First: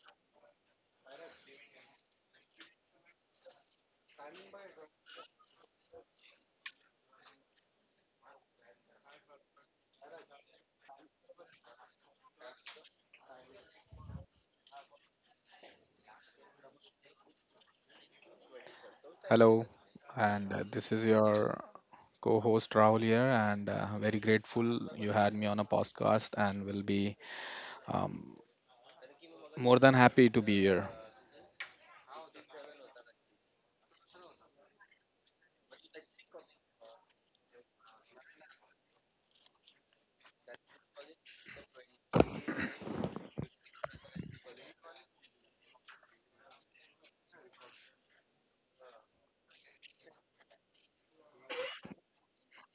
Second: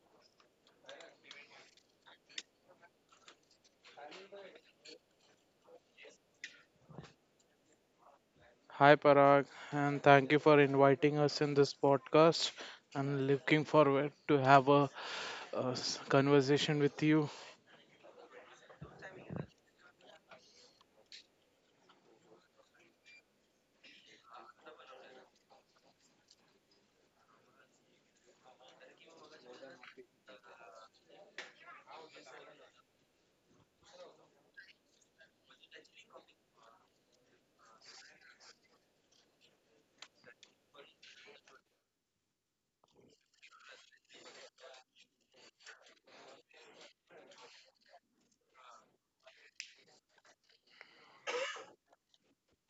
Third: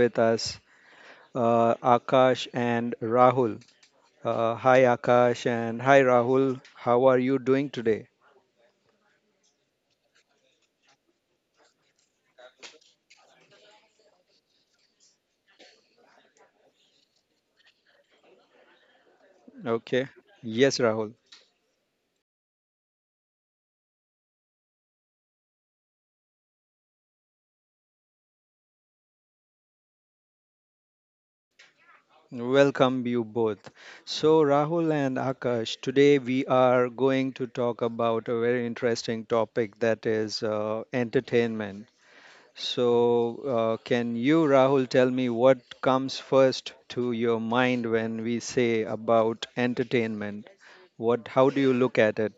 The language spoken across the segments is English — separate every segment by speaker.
Speaker 1: with us, Akash and Rahul. Hi, Akash, and hi, Rahul. How are you doing today?
Speaker 2: Hi Parag, and thank you for inviting us in this podcast. I'm looking forward to have a conversation with you.
Speaker 3: Hello,
Speaker 1: Okay.
Speaker 3: and
Speaker 1: Yes,
Speaker 3: this is
Speaker 1: Rahul.
Speaker 3: your co host Rahul here, and very grateful you had me on a podcast and will be um, more than happy to be here.
Speaker 1: Welcome, you both. So, Rahul and Akash, today we are going to talk about a very interesting topic, that is entertainment. Can you, Rahul, tell me what comes first to your mind when we say about entertainment? How do you look at it?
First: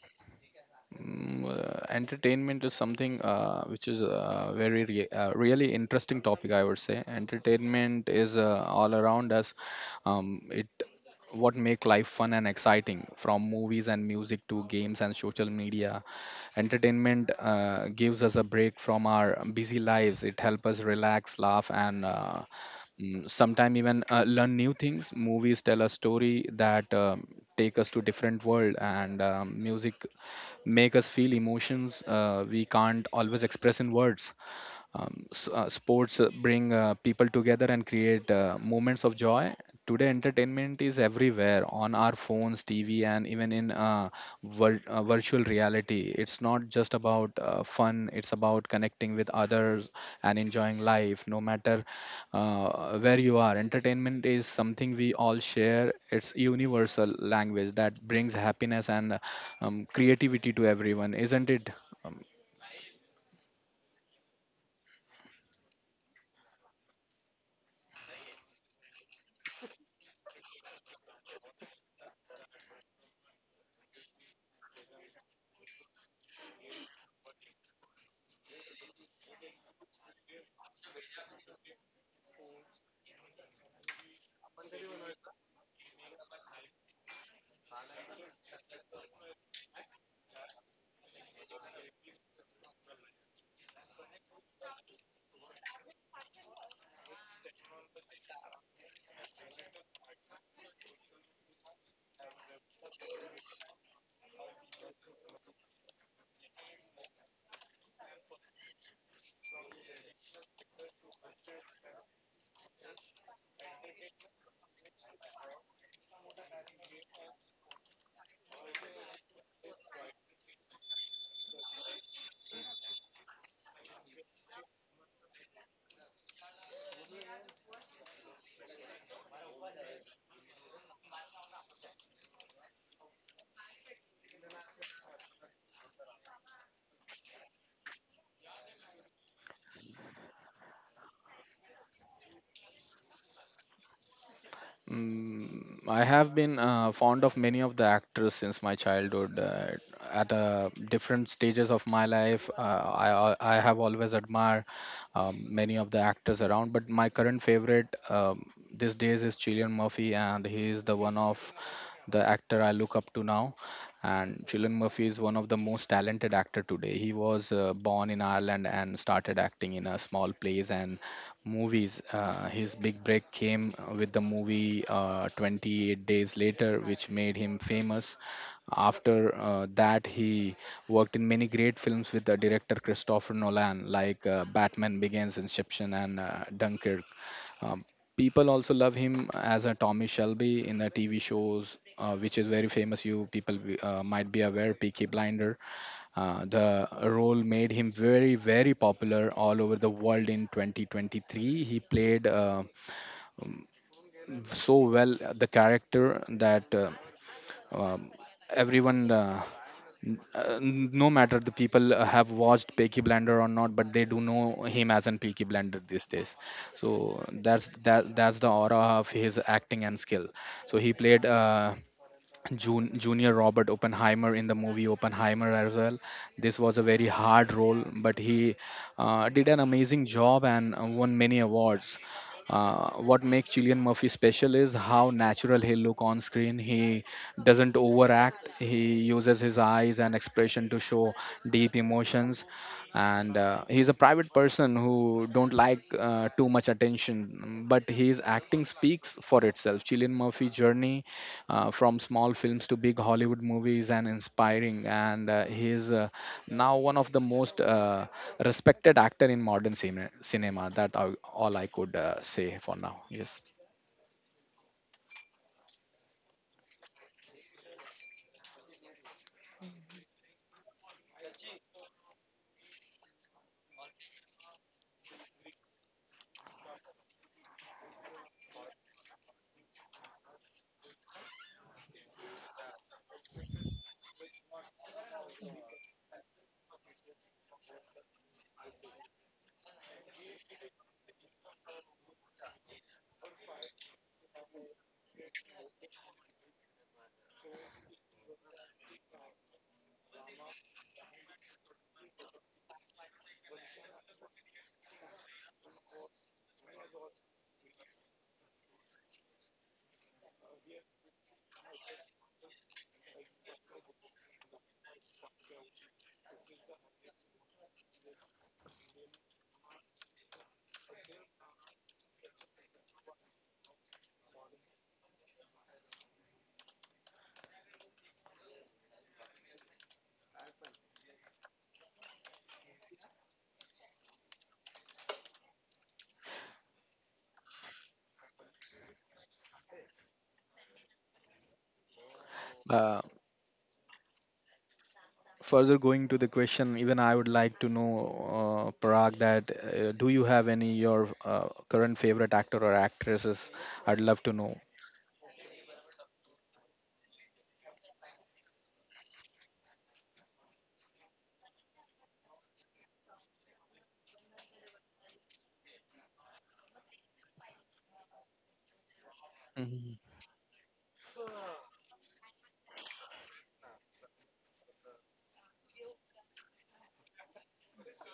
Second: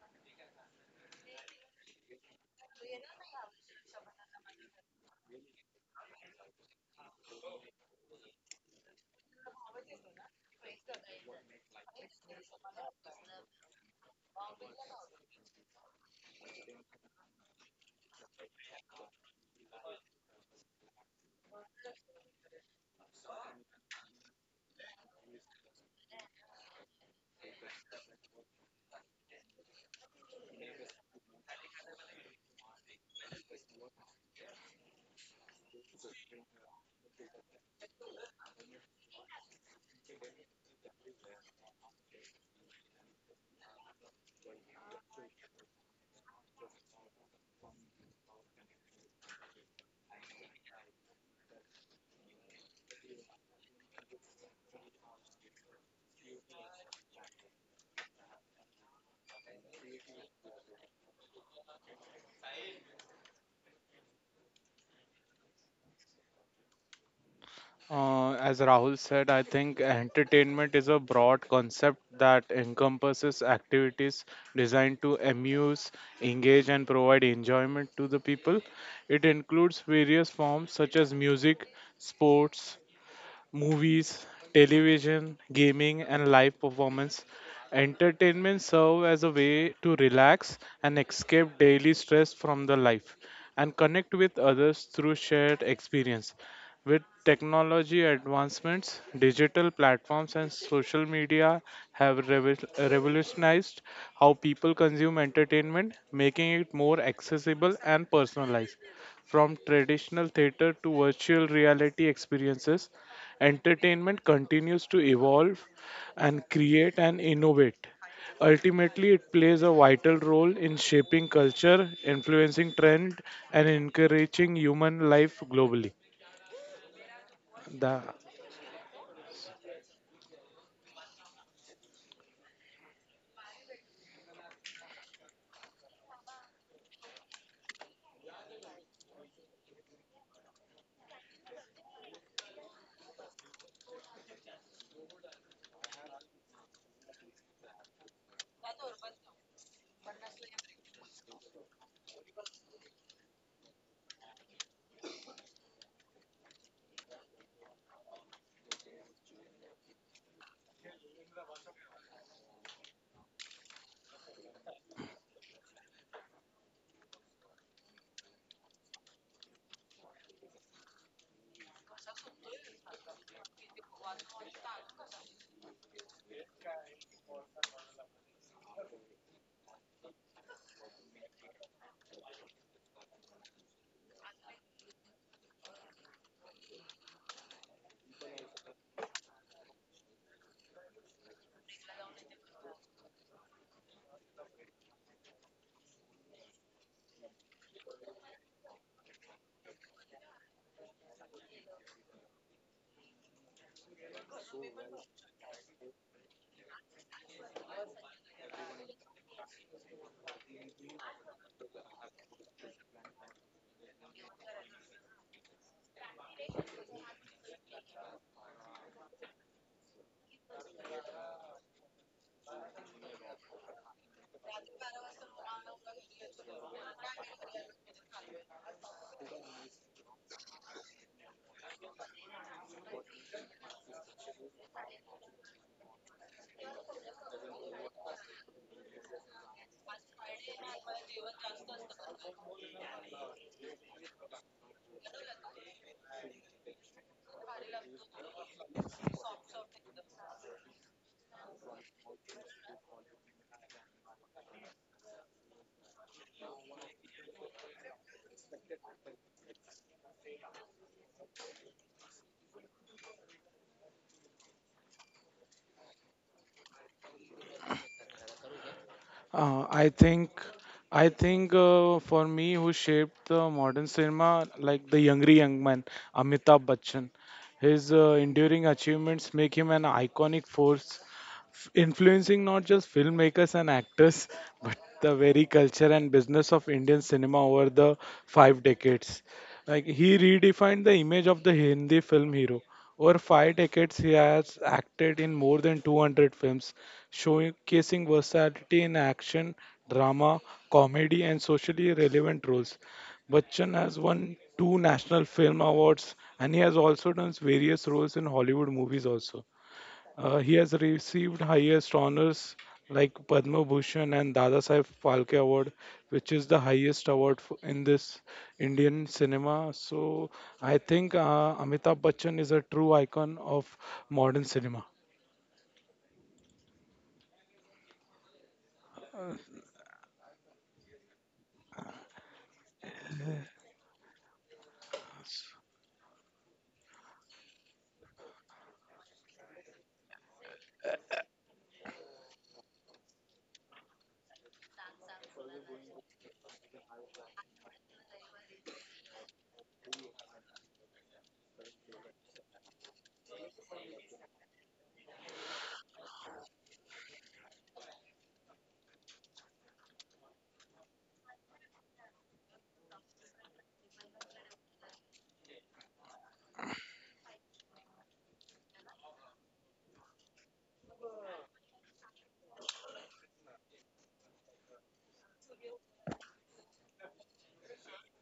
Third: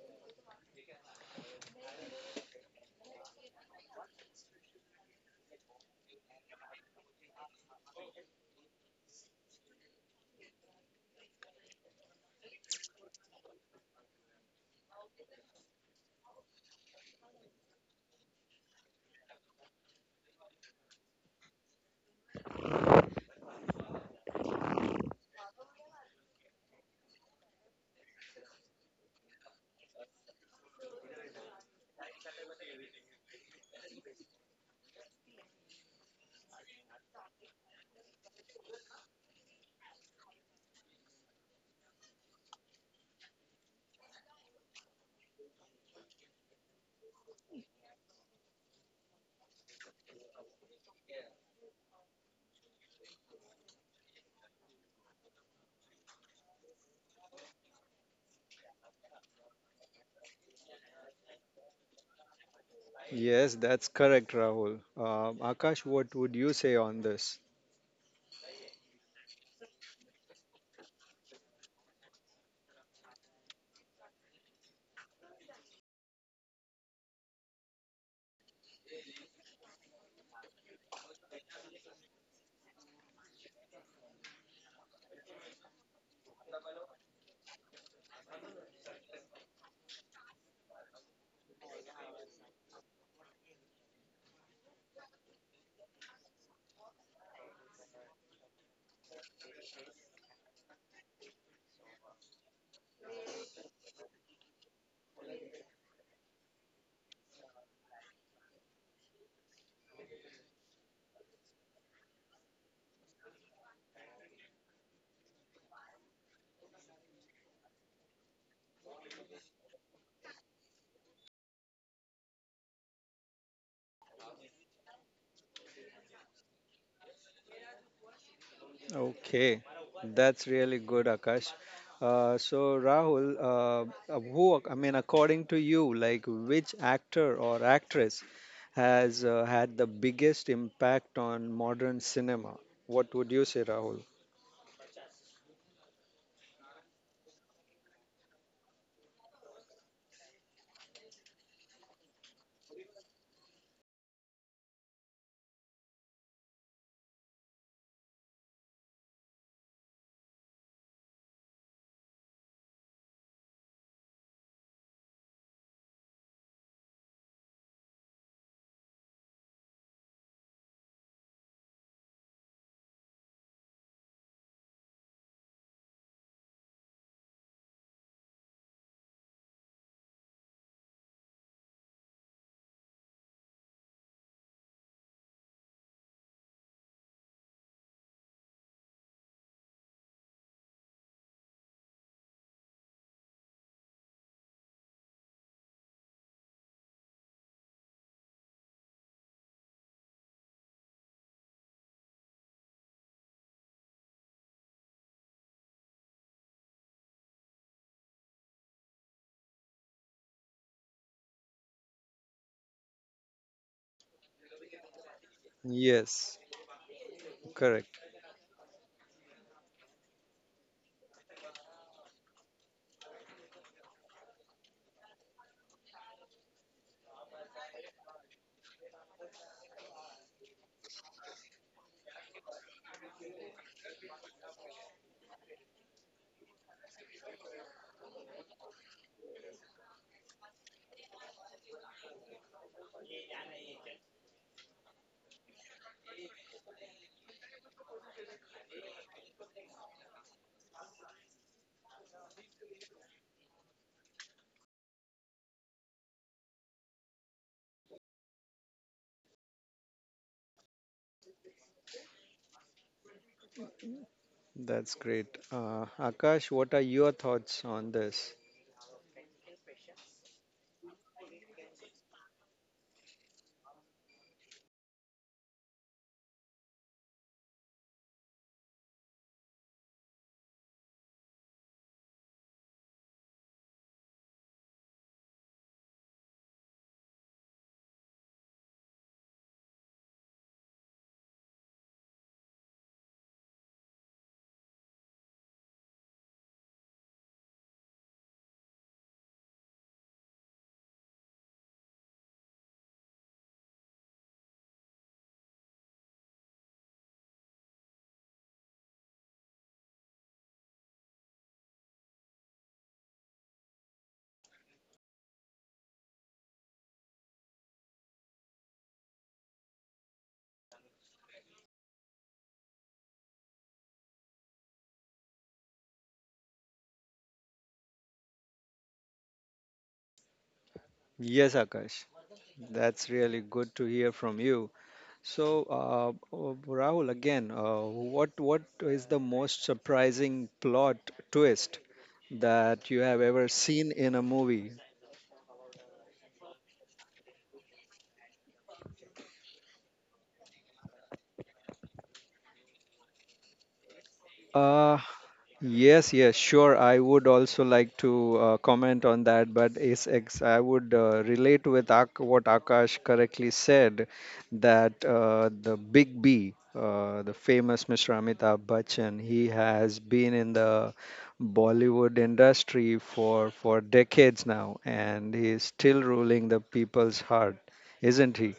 Speaker 3: Entertainment is something which is a really interesting topic, I would say. Entertainment is all around us. It what make life fun and exciting, from movies and music to games and social media. Entertainment gives us a break from our busy lives. It helps us relax, laugh, and sometimes even learn new things. Movies tell a story that take us to different world, and music make us feel emotions we can't always express in words. Sports bring people together and create moments of joy. Today entertainment is everywhere on our phones, tv, and even in virtual reality. It's not just about fun, it's about connecting with others and enjoying life no matter where you are. Entertainment is something we all share, it's universal language that brings happiness and creativity to everyone, isn't it?
Speaker 1: Yes, that's correct, Rahul. Akash, what would you say on this?
Speaker 2: As Rahul said, I think entertainment is a broad concept that encompasses activities designed to amuse, engage, and provide enjoyment to the people. It includes various forms such as music, sports, movies, television, gaming, and live performance. Entertainment serve as a way to relax and escape daily stress from the life and connect with others through shared experience. With technology advancements, digital platforms and social media have revolutionized how people consume entertainment, making it more accessible and personalized from traditional theater to virtual reality experiences. Entertainment continues to evolve and create and innovate. Ultimately, it plays a vital role in shaping culture, influencing trend, and encouraging human life globally. The
Speaker 1: Okay, that's really good, Akash. So, Rahul, I mean, according to you, like which actor or actress has had the biggest impact on modern cinema? What would you say, Rahul?
Speaker 3: Mm, I have been fond of many of the actors since my childhood. At different stages of my life, I have always admired many of the actors around. But my current favorite these days is Cillian Murphy, and he is the one of the actor I look up to now. And Cillian Murphy is one of the most talented actor today. He was born in Ireland and started acting in a small place and movies. His big break came with the movie 28 Days Later, which made him famous. After that, he worked in many great films with the director Christopher Nolan, like Batman Begins, Inception, and Dunkirk. Um, People also love him as a Tommy Shelby in the TV shows, which is very famous. You people might be aware, Peaky Blinder. The role made him very, very popular all over the world in 2023. He played so well the character that um, everyone, uh, no matter the people have watched Peaky Blender or not, but they do know him as an Peaky Blender
Speaker 1: Yes,
Speaker 3: these days. So
Speaker 1: correct.
Speaker 3: that's that's the aura of his acting and skill. So he played. Junior Robert Oppenheimer in the movie Oppenheimer as well. This was a very hard role, but he did an amazing job and won many awards. What makes Cillian Murphy special is how natural he look on screen. He doesn't overact. He uses his eyes and expression to show deep emotions, and he's a private person who don't like too much attention. But his acting speaks for itself. Cillian Murphy journey from small films to big Hollywood movies and inspiring. And he is now one of the most respected actor in modern cinema. That all I could say for now. Yes.
Speaker 1: That's great. Akash, what are your thoughts on this?
Speaker 2: Uh, I think, I think for me, who shaped the modern cinema, like the younger young man, Amitabh Bachchan. His enduring achievements make him an iconic force, influencing not just filmmakers and actors, but the very culture and business of Indian cinema over the 5 decades. Like he redefined the image of the Hindi film hero. Over 5 decades, he has acted in more than 200 films, showcasing versatility in action, drama, comedy, and socially relevant roles. Bachchan has won two National Film Awards and he has also done various roles in Hollywood movies also. He has received highest honors like Padma Bhushan and Dadasaheb Phalke Award, which is the highest award f in this Indian cinema. So I think Amitabh Bachchan is a true icon of modern cinema. Uh,
Speaker 1: Yes, Akash, that's really good to hear from you. So, Rahul, again, what is the most surprising plot twist that you have ever
Speaker 3: Uh,
Speaker 1: seen in a movie?
Speaker 3: Further going to the question, even I would like to know, Parag, that do you have any your current favorite actor or actresses? I'd love to
Speaker 1: Uh,
Speaker 3: know.
Speaker 1: Yes, yes, sure. I would also like to comment on that, but it's ex I would relate with Ak what Akash correctly said, that the Big B, the famous Mr. Amitabh Bachchan, he has been
Speaker 3: Mhm.
Speaker 1: in the Bollywood industry for decades now, and he is still ruling the people's heart, isn't he?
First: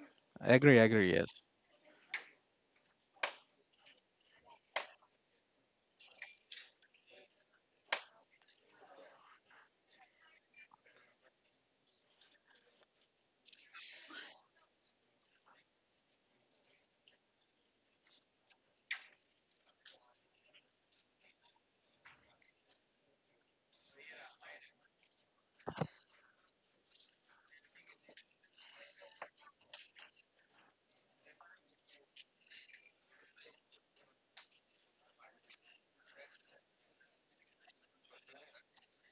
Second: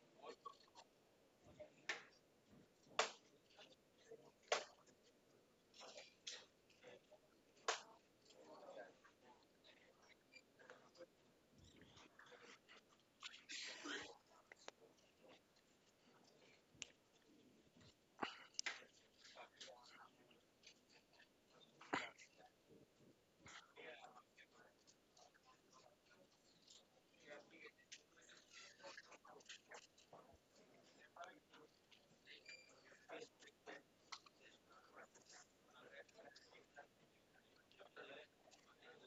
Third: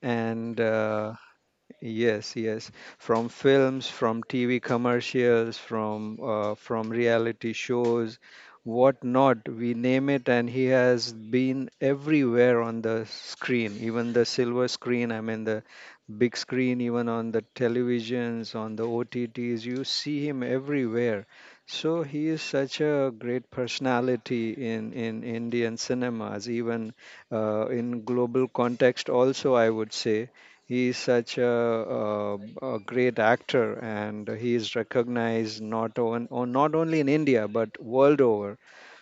Speaker 1: And
Speaker 3: Agree, agree, yes.
Speaker 1: yes, yes. From films, from TV commercials, from reality shows, what not, we name it, and he has been everywhere on the screen, even the silver screen, I mean the big screen, even on the televisions, on the OTTs, you see him everywhere. So he is such a great personality in Indian cinemas, even in global context also, I would say he is such a great actor, and he is recognized not on, on not only in India but world over.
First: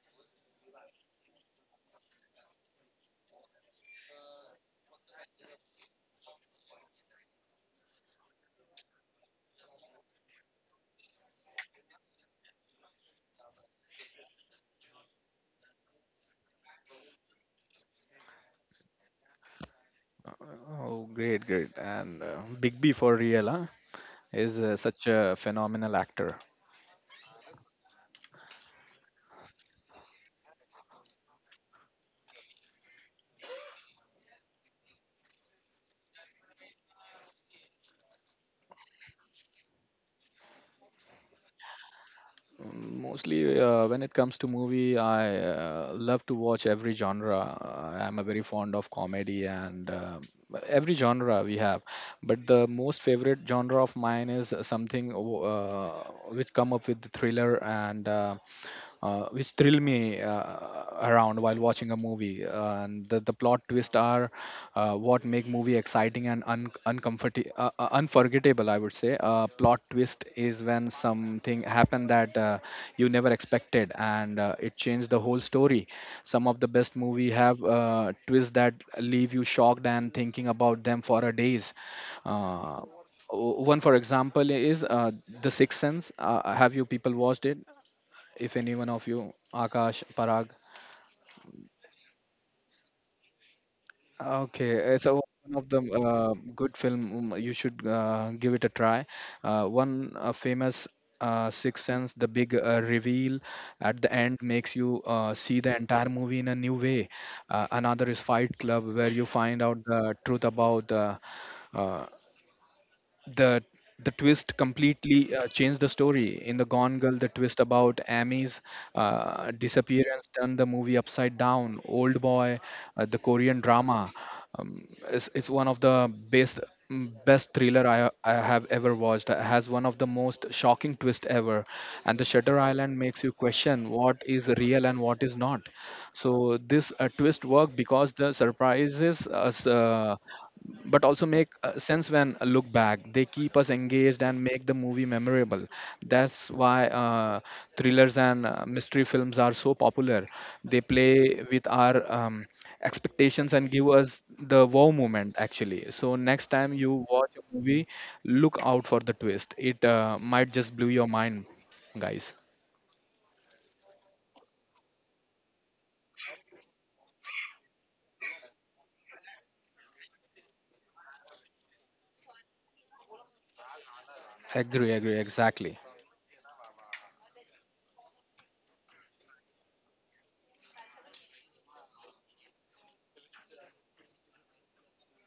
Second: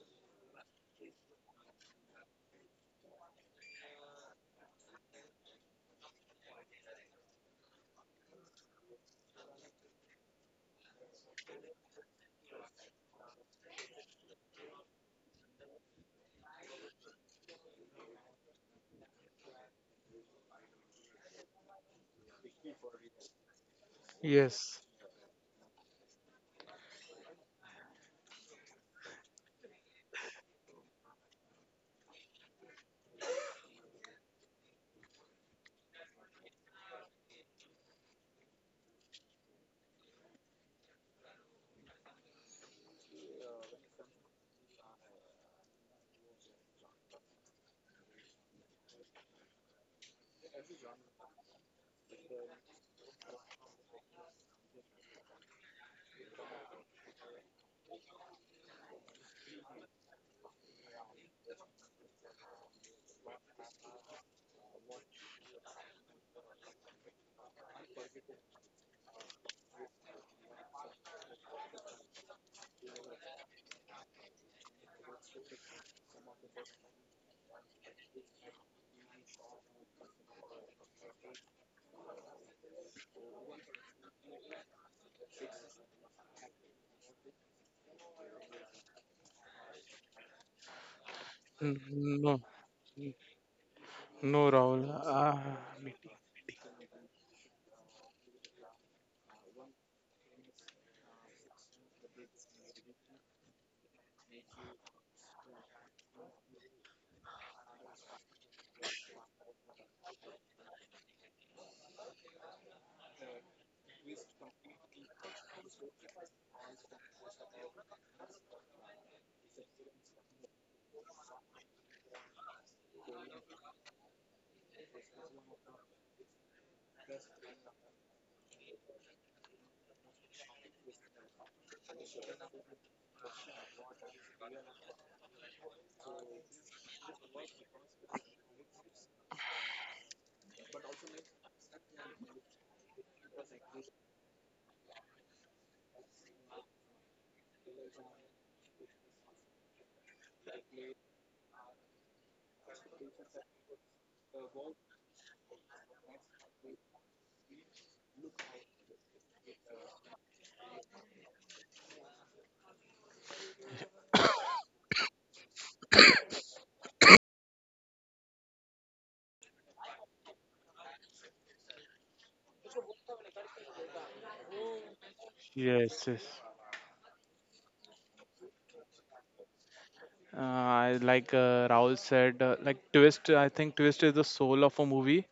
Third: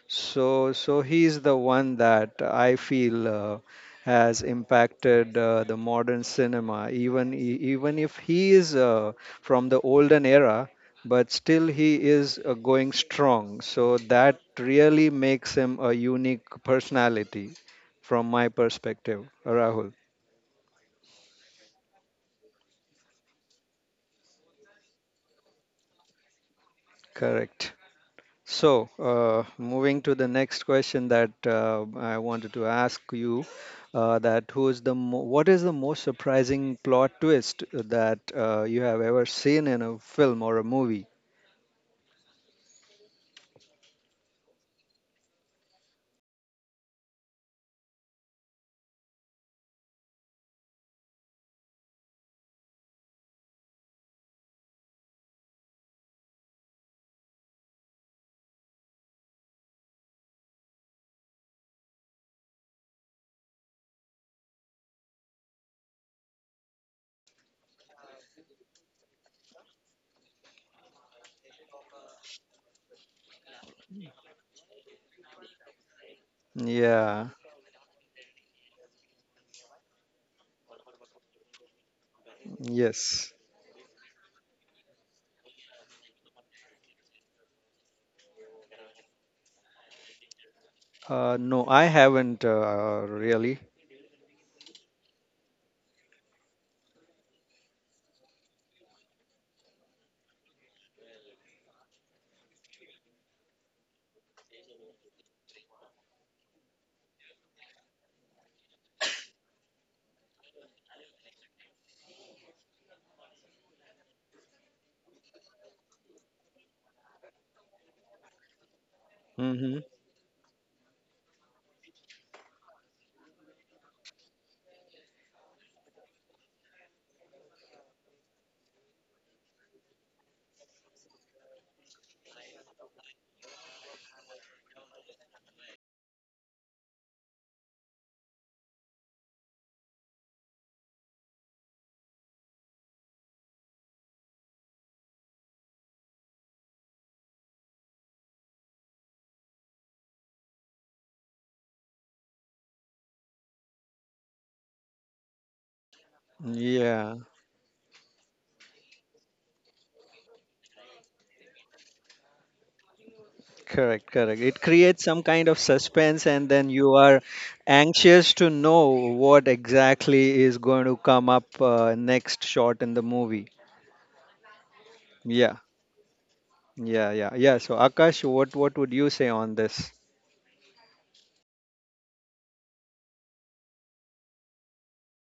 Speaker 1: So he is the one that I feel has impacted the modern cinema. Even even if he is from the olden era, but still he is going strong. So that really makes him a unique personality, from my perspective. Rahul,
Speaker 3: Oh, great, great. And Big B for real, huh? Is
Speaker 2: Yes.
Speaker 3: such a phenomenal actor.
Speaker 1: correct. So, moving to the next question that I wanted to ask you, that who is the mo what is the most surprising plot twist that you have ever seen in a film or a movie?
Speaker 3: Mostly, when it comes to movie, I love to watch every genre. I'm a very fond of comedy and every genre we have. But the most favorite genre of mine is something which come up with thriller and which thrill me around while watching a movie. And the plot twists are what make movie exciting and uncomfortable, unforgettable. I would say plot twist is when something happened that you never expected, and it changed the whole story. Some of the best
Speaker 1: Yeah,
Speaker 3: movie have twists that leave you shocked and thinking about them for a days. Uh,
Speaker 1: yes.
Speaker 3: One for example is the sixth sense, have you people watched it? If any one of you, Akash, Parag.
Speaker 1: No, I
Speaker 2: N- No,
Speaker 1: haven't
Speaker 2: n-
Speaker 1: really.
Speaker 2: no, Rahul.
Speaker 3: Okay, so one of the good film, you should give it a try. One famous Sixth Sense, the big reveal at the end makes you see the entire movie in a new way. Another is Fight Club, where you find out the truth about uh, the the twist completely changed the story. In the Gone Girl, the twist about amy's
Speaker 1: Hmm.
Speaker 3: disappearance turned the movie upside down. Old Boy, the korean drama, is one of the best, best thriller I have ever watched. Has one of the most shocking twist ever. And the Shutter Island makes you question what is real and what is not. So this twist worked because the surprises us, but also make sense when I look back. They keep us engaged and make the movie memorable. That's why thrillers and mystery films are so popular. They play with our expectations and give us the wow moment, actually. So, next time you watch
Speaker 1: Yeah,
Speaker 3: a movie, look out for the twist. It might just blow your mind, guys.
Speaker 1: correct, correct. It creates some kind of suspense, and then you are anxious to know what exactly is going to come up next shot in the movie.
Speaker 3: Agree, agree,
Speaker 1: Yeah.
Speaker 3: exactly.
Speaker 2: Yes, yes.
Speaker 1: Yeah. So Akash, what would you say on this?
Speaker 2: I like Rahul said, like twist. I think twist is the soul of a movie.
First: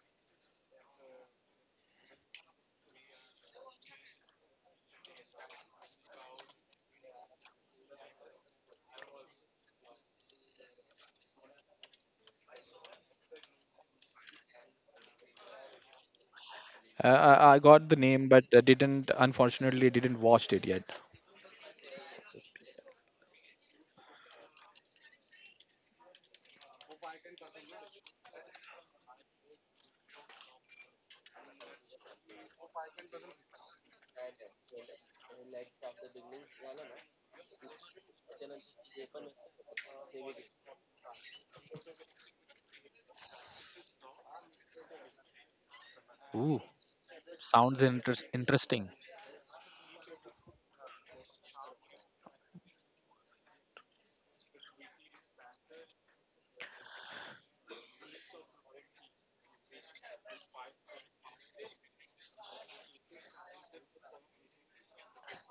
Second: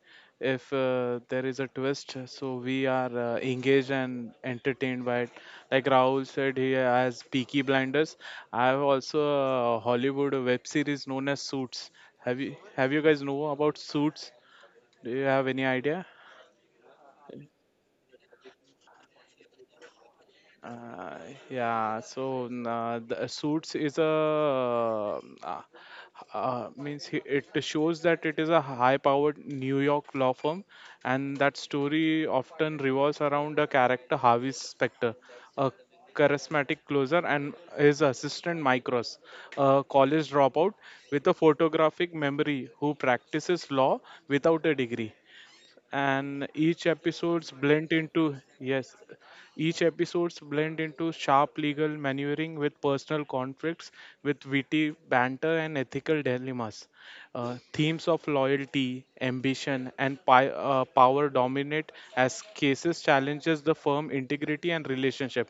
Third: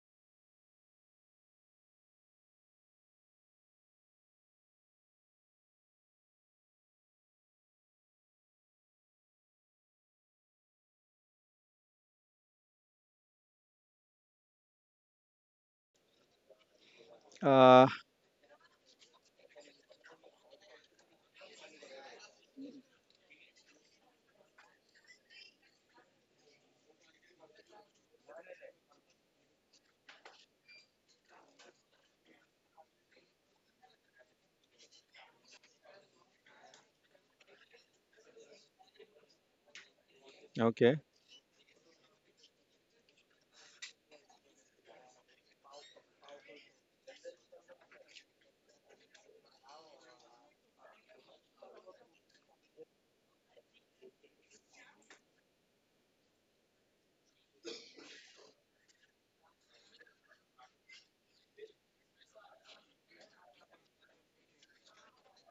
Speaker 2: If there is a twist, so we are engaged and entertained by it. Like Rahul said, he has Peaky Blinders. I have also a Hollywood web series known as Suits. Have you guys know about Suits? Do you have any idea?
Speaker 3: I
Speaker 1: Uh,
Speaker 3: got the name, but didn't unfortunately didn't watch it yet.
Speaker 2: Uh, yeah, so the suits is a uh, means it shows that it is a high-powered New York law firm, and that story often revolves around the character Harvey Specter, a charismatic closer, and his assistant Mike Ross, a college
Speaker 1: okay,
Speaker 2: dropout with a photographic memory who practices law without a degree, and
Speaker 3: Ooh,
Speaker 2: each episodes
Speaker 3: sounds
Speaker 2: blend into yes
Speaker 3: interesting.
Speaker 2: each episodes blend into sharp legal maneuvering with personal conflicts, with witty banter and ethical dilemmas. Themes of loyalty ambition and power dominate as cases challenges the firm integrity and relationship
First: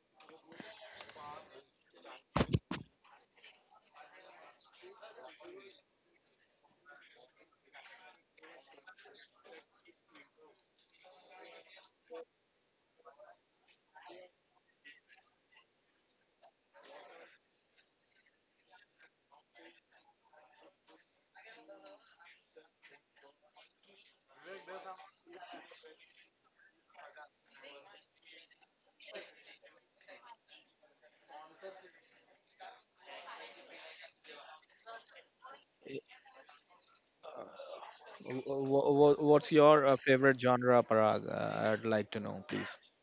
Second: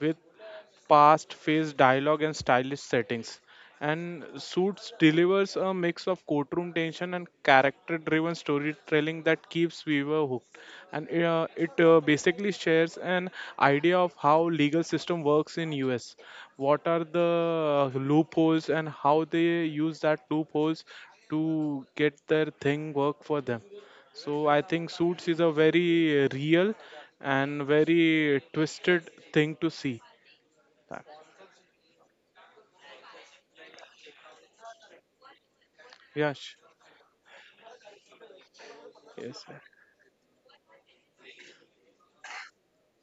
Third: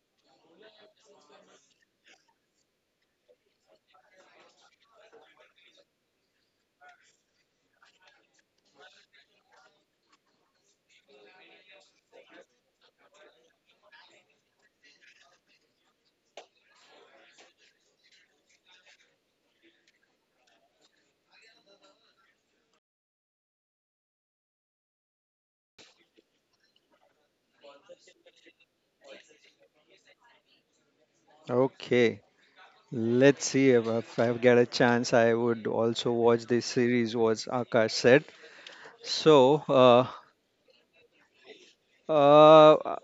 Speaker 2: with past phase dialogue and stylish settings, and Suits delivers a mix of courtroom tension and character driven storytelling that keeps viewer hooked. And it basically shares an idea of how legal system works in US. What are the loopholes and how they use that loopholes to get their thing work for them. So I think Suits is a very real and very twisted thing to see.
Speaker 1: okay. Let's see if I get a chance, I would
Speaker 3: Eh,
Speaker 1: also
Speaker 2: Yeah,
Speaker 1: watch
Speaker 2: sh-
Speaker 1: this series. Was Akash said
Speaker 2: yes.
Speaker 3: What's
Speaker 1: so?
Speaker 3: your favorite genre, Parag? I'd like to know, please.
Speaker 1: Uh,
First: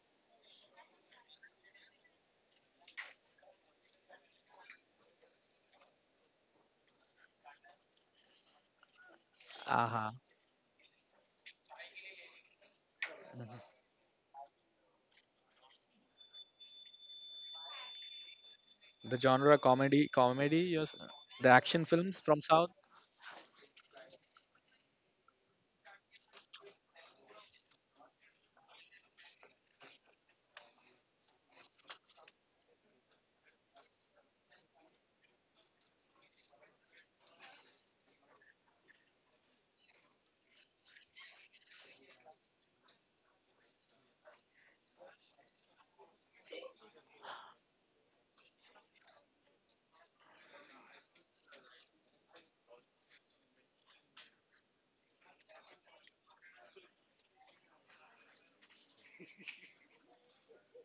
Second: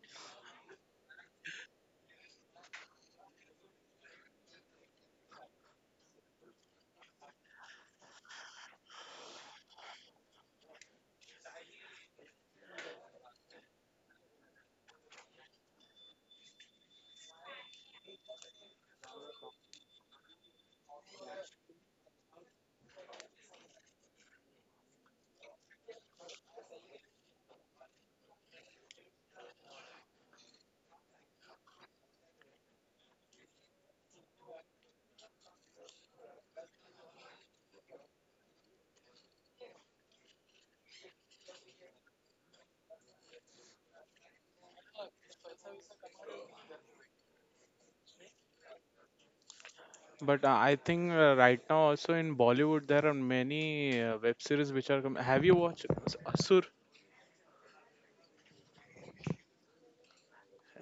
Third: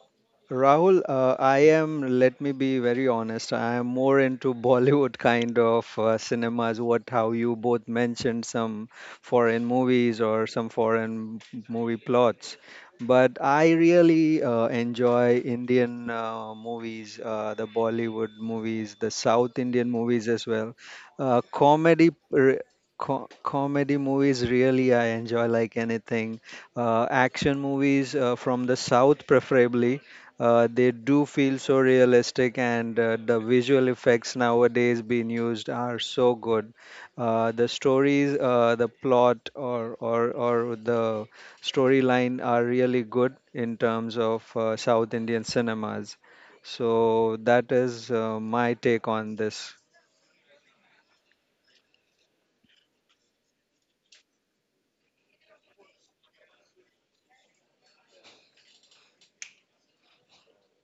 Speaker 1: Rahul, I am, let me be very honest, I am more into Bollywood kind of cinemas, what how you both mentioned some foreign
Speaker 3: Uh-huh.
Speaker 1: movies or some foreign movie plots. But I really enjoy Indian movies, the Bollywood movies, the
Speaker 3: The genre
Speaker 1: South Indian
Speaker 3: comedy,
Speaker 1: movies as
Speaker 3: comedy,
Speaker 1: well.
Speaker 3: yes. The action
Speaker 1: Comedy,
Speaker 3: films from
Speaker 1: r
Speaker 3: South.
Speaker 1: co comedy movies really I enjoy like anything. Action movies from the South preferably they do feel so realistic, and the visual effects nowadays being used are so good. The stories, the plot, or the storyline are really good in terms of South Indian cinemas. So that is my take on this.
Speaker 2: But I think right now also in Bollywood there are many web series which are. Have you watched Asur?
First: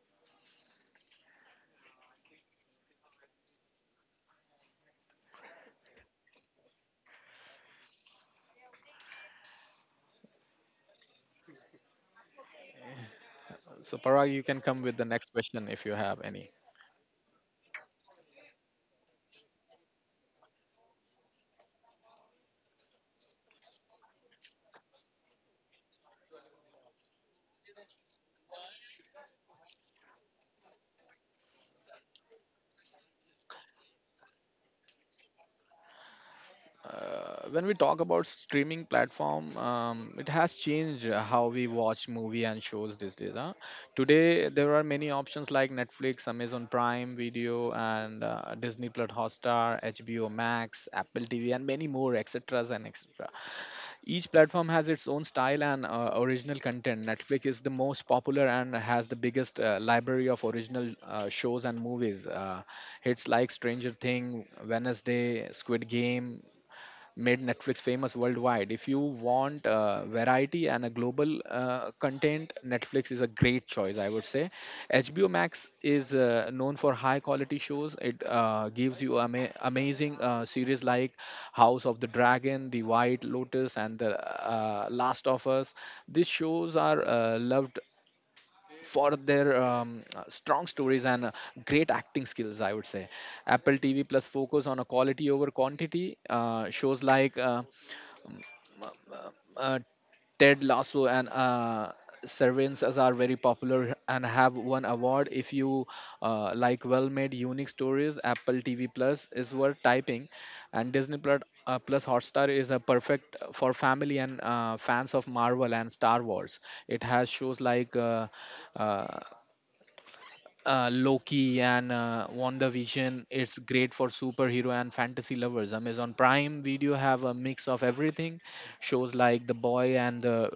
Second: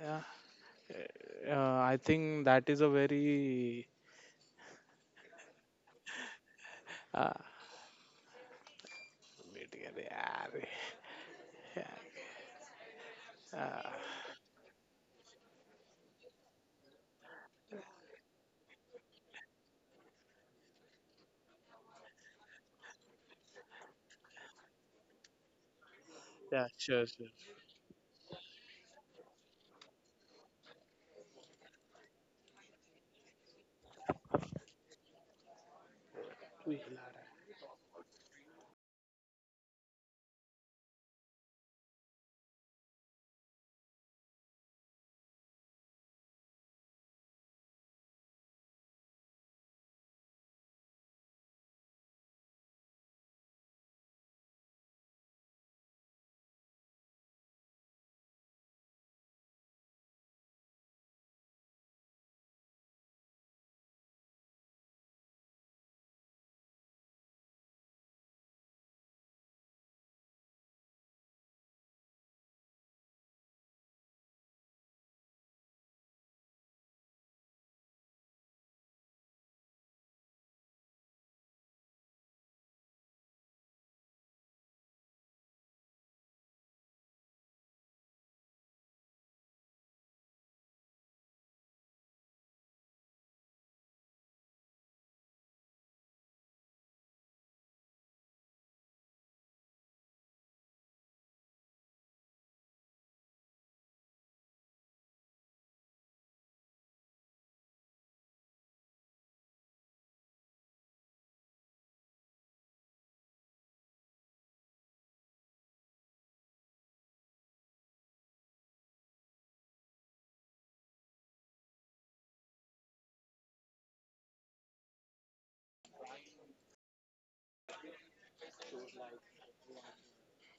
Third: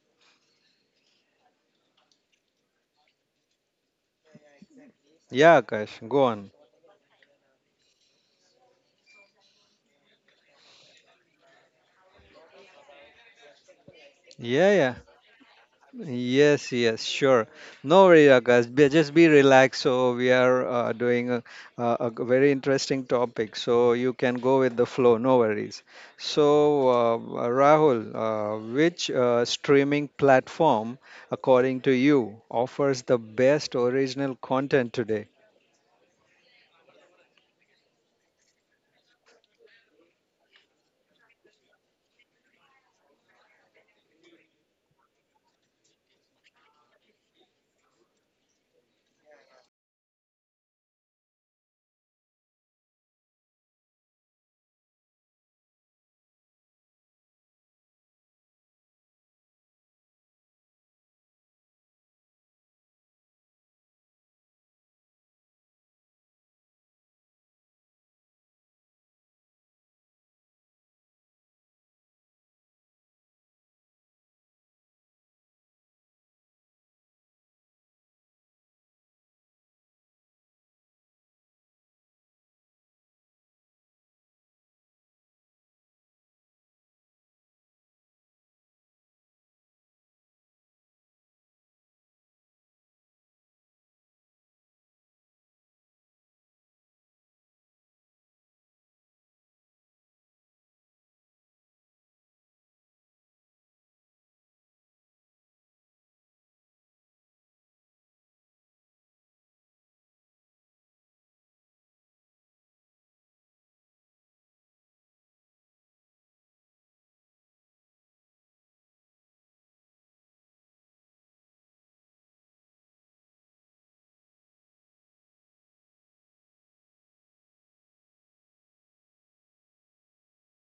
Speaker 2: Yeah. Uh, I think that is a very.
Speaker 1: Yeah, Akash, go on.
Speaker 2: Uh, yeah, yeah, yeah,
Speaker 3: So, Parag, you can
Speaker 1: Yeah,
Speaker 3: come
Speaker 1: yeah.
Speaker 3: with the next question if you have any.
Speaker 1: Yes, yes, sure. No worry, Akash. Just be relaxed. So we are doing a very interesting topic. So you can go with the flow. No worries.
Speaker 2: yeah,
Speaker 1: So
Speaker 2: sure, sure.
Speaker 1: Rahul, which streaming platform, according to you, offers the best original content today?
Speaker 3: When we talk about streaming platform, it has changed how we watch movie and shows these days, huh? Today there are many options like Netflix, Amazon Prime Video, and Disney Plus Hotstar, HBO Max, Apple TV, and many more, etc and etc. Each platform has its own style and original content. Netflix is the most popular and has the biggest library of original shows and movies. Hits like Stranger Thing, Wednesday, Squid Game made Netflix famous worldwide. If you want variety and a global content, Netflix is a great choice, I would say. HBO Max is known for high quality shows. It gives you amazing series like House of the Dragon, The White Lotus, and The Last of Us. These shows are loved for their strong stories and great acting skills, I would say. Apple TV Plus focus on a quality over quantity. Shows like uh, Ted Lasso and Severance are very popular and have won award. If you like well-made, unique stories, Apple TV Plus is worth typing, and Disney Plus, Plus Hotstar is a perfect for family and fans of Marvel and Star Wars. It has shows like uh, Loki and WandaVision. It's great for superhero and fantasy lovers. Amazon Prime Video have a mix of everything. Shows like The Boy and The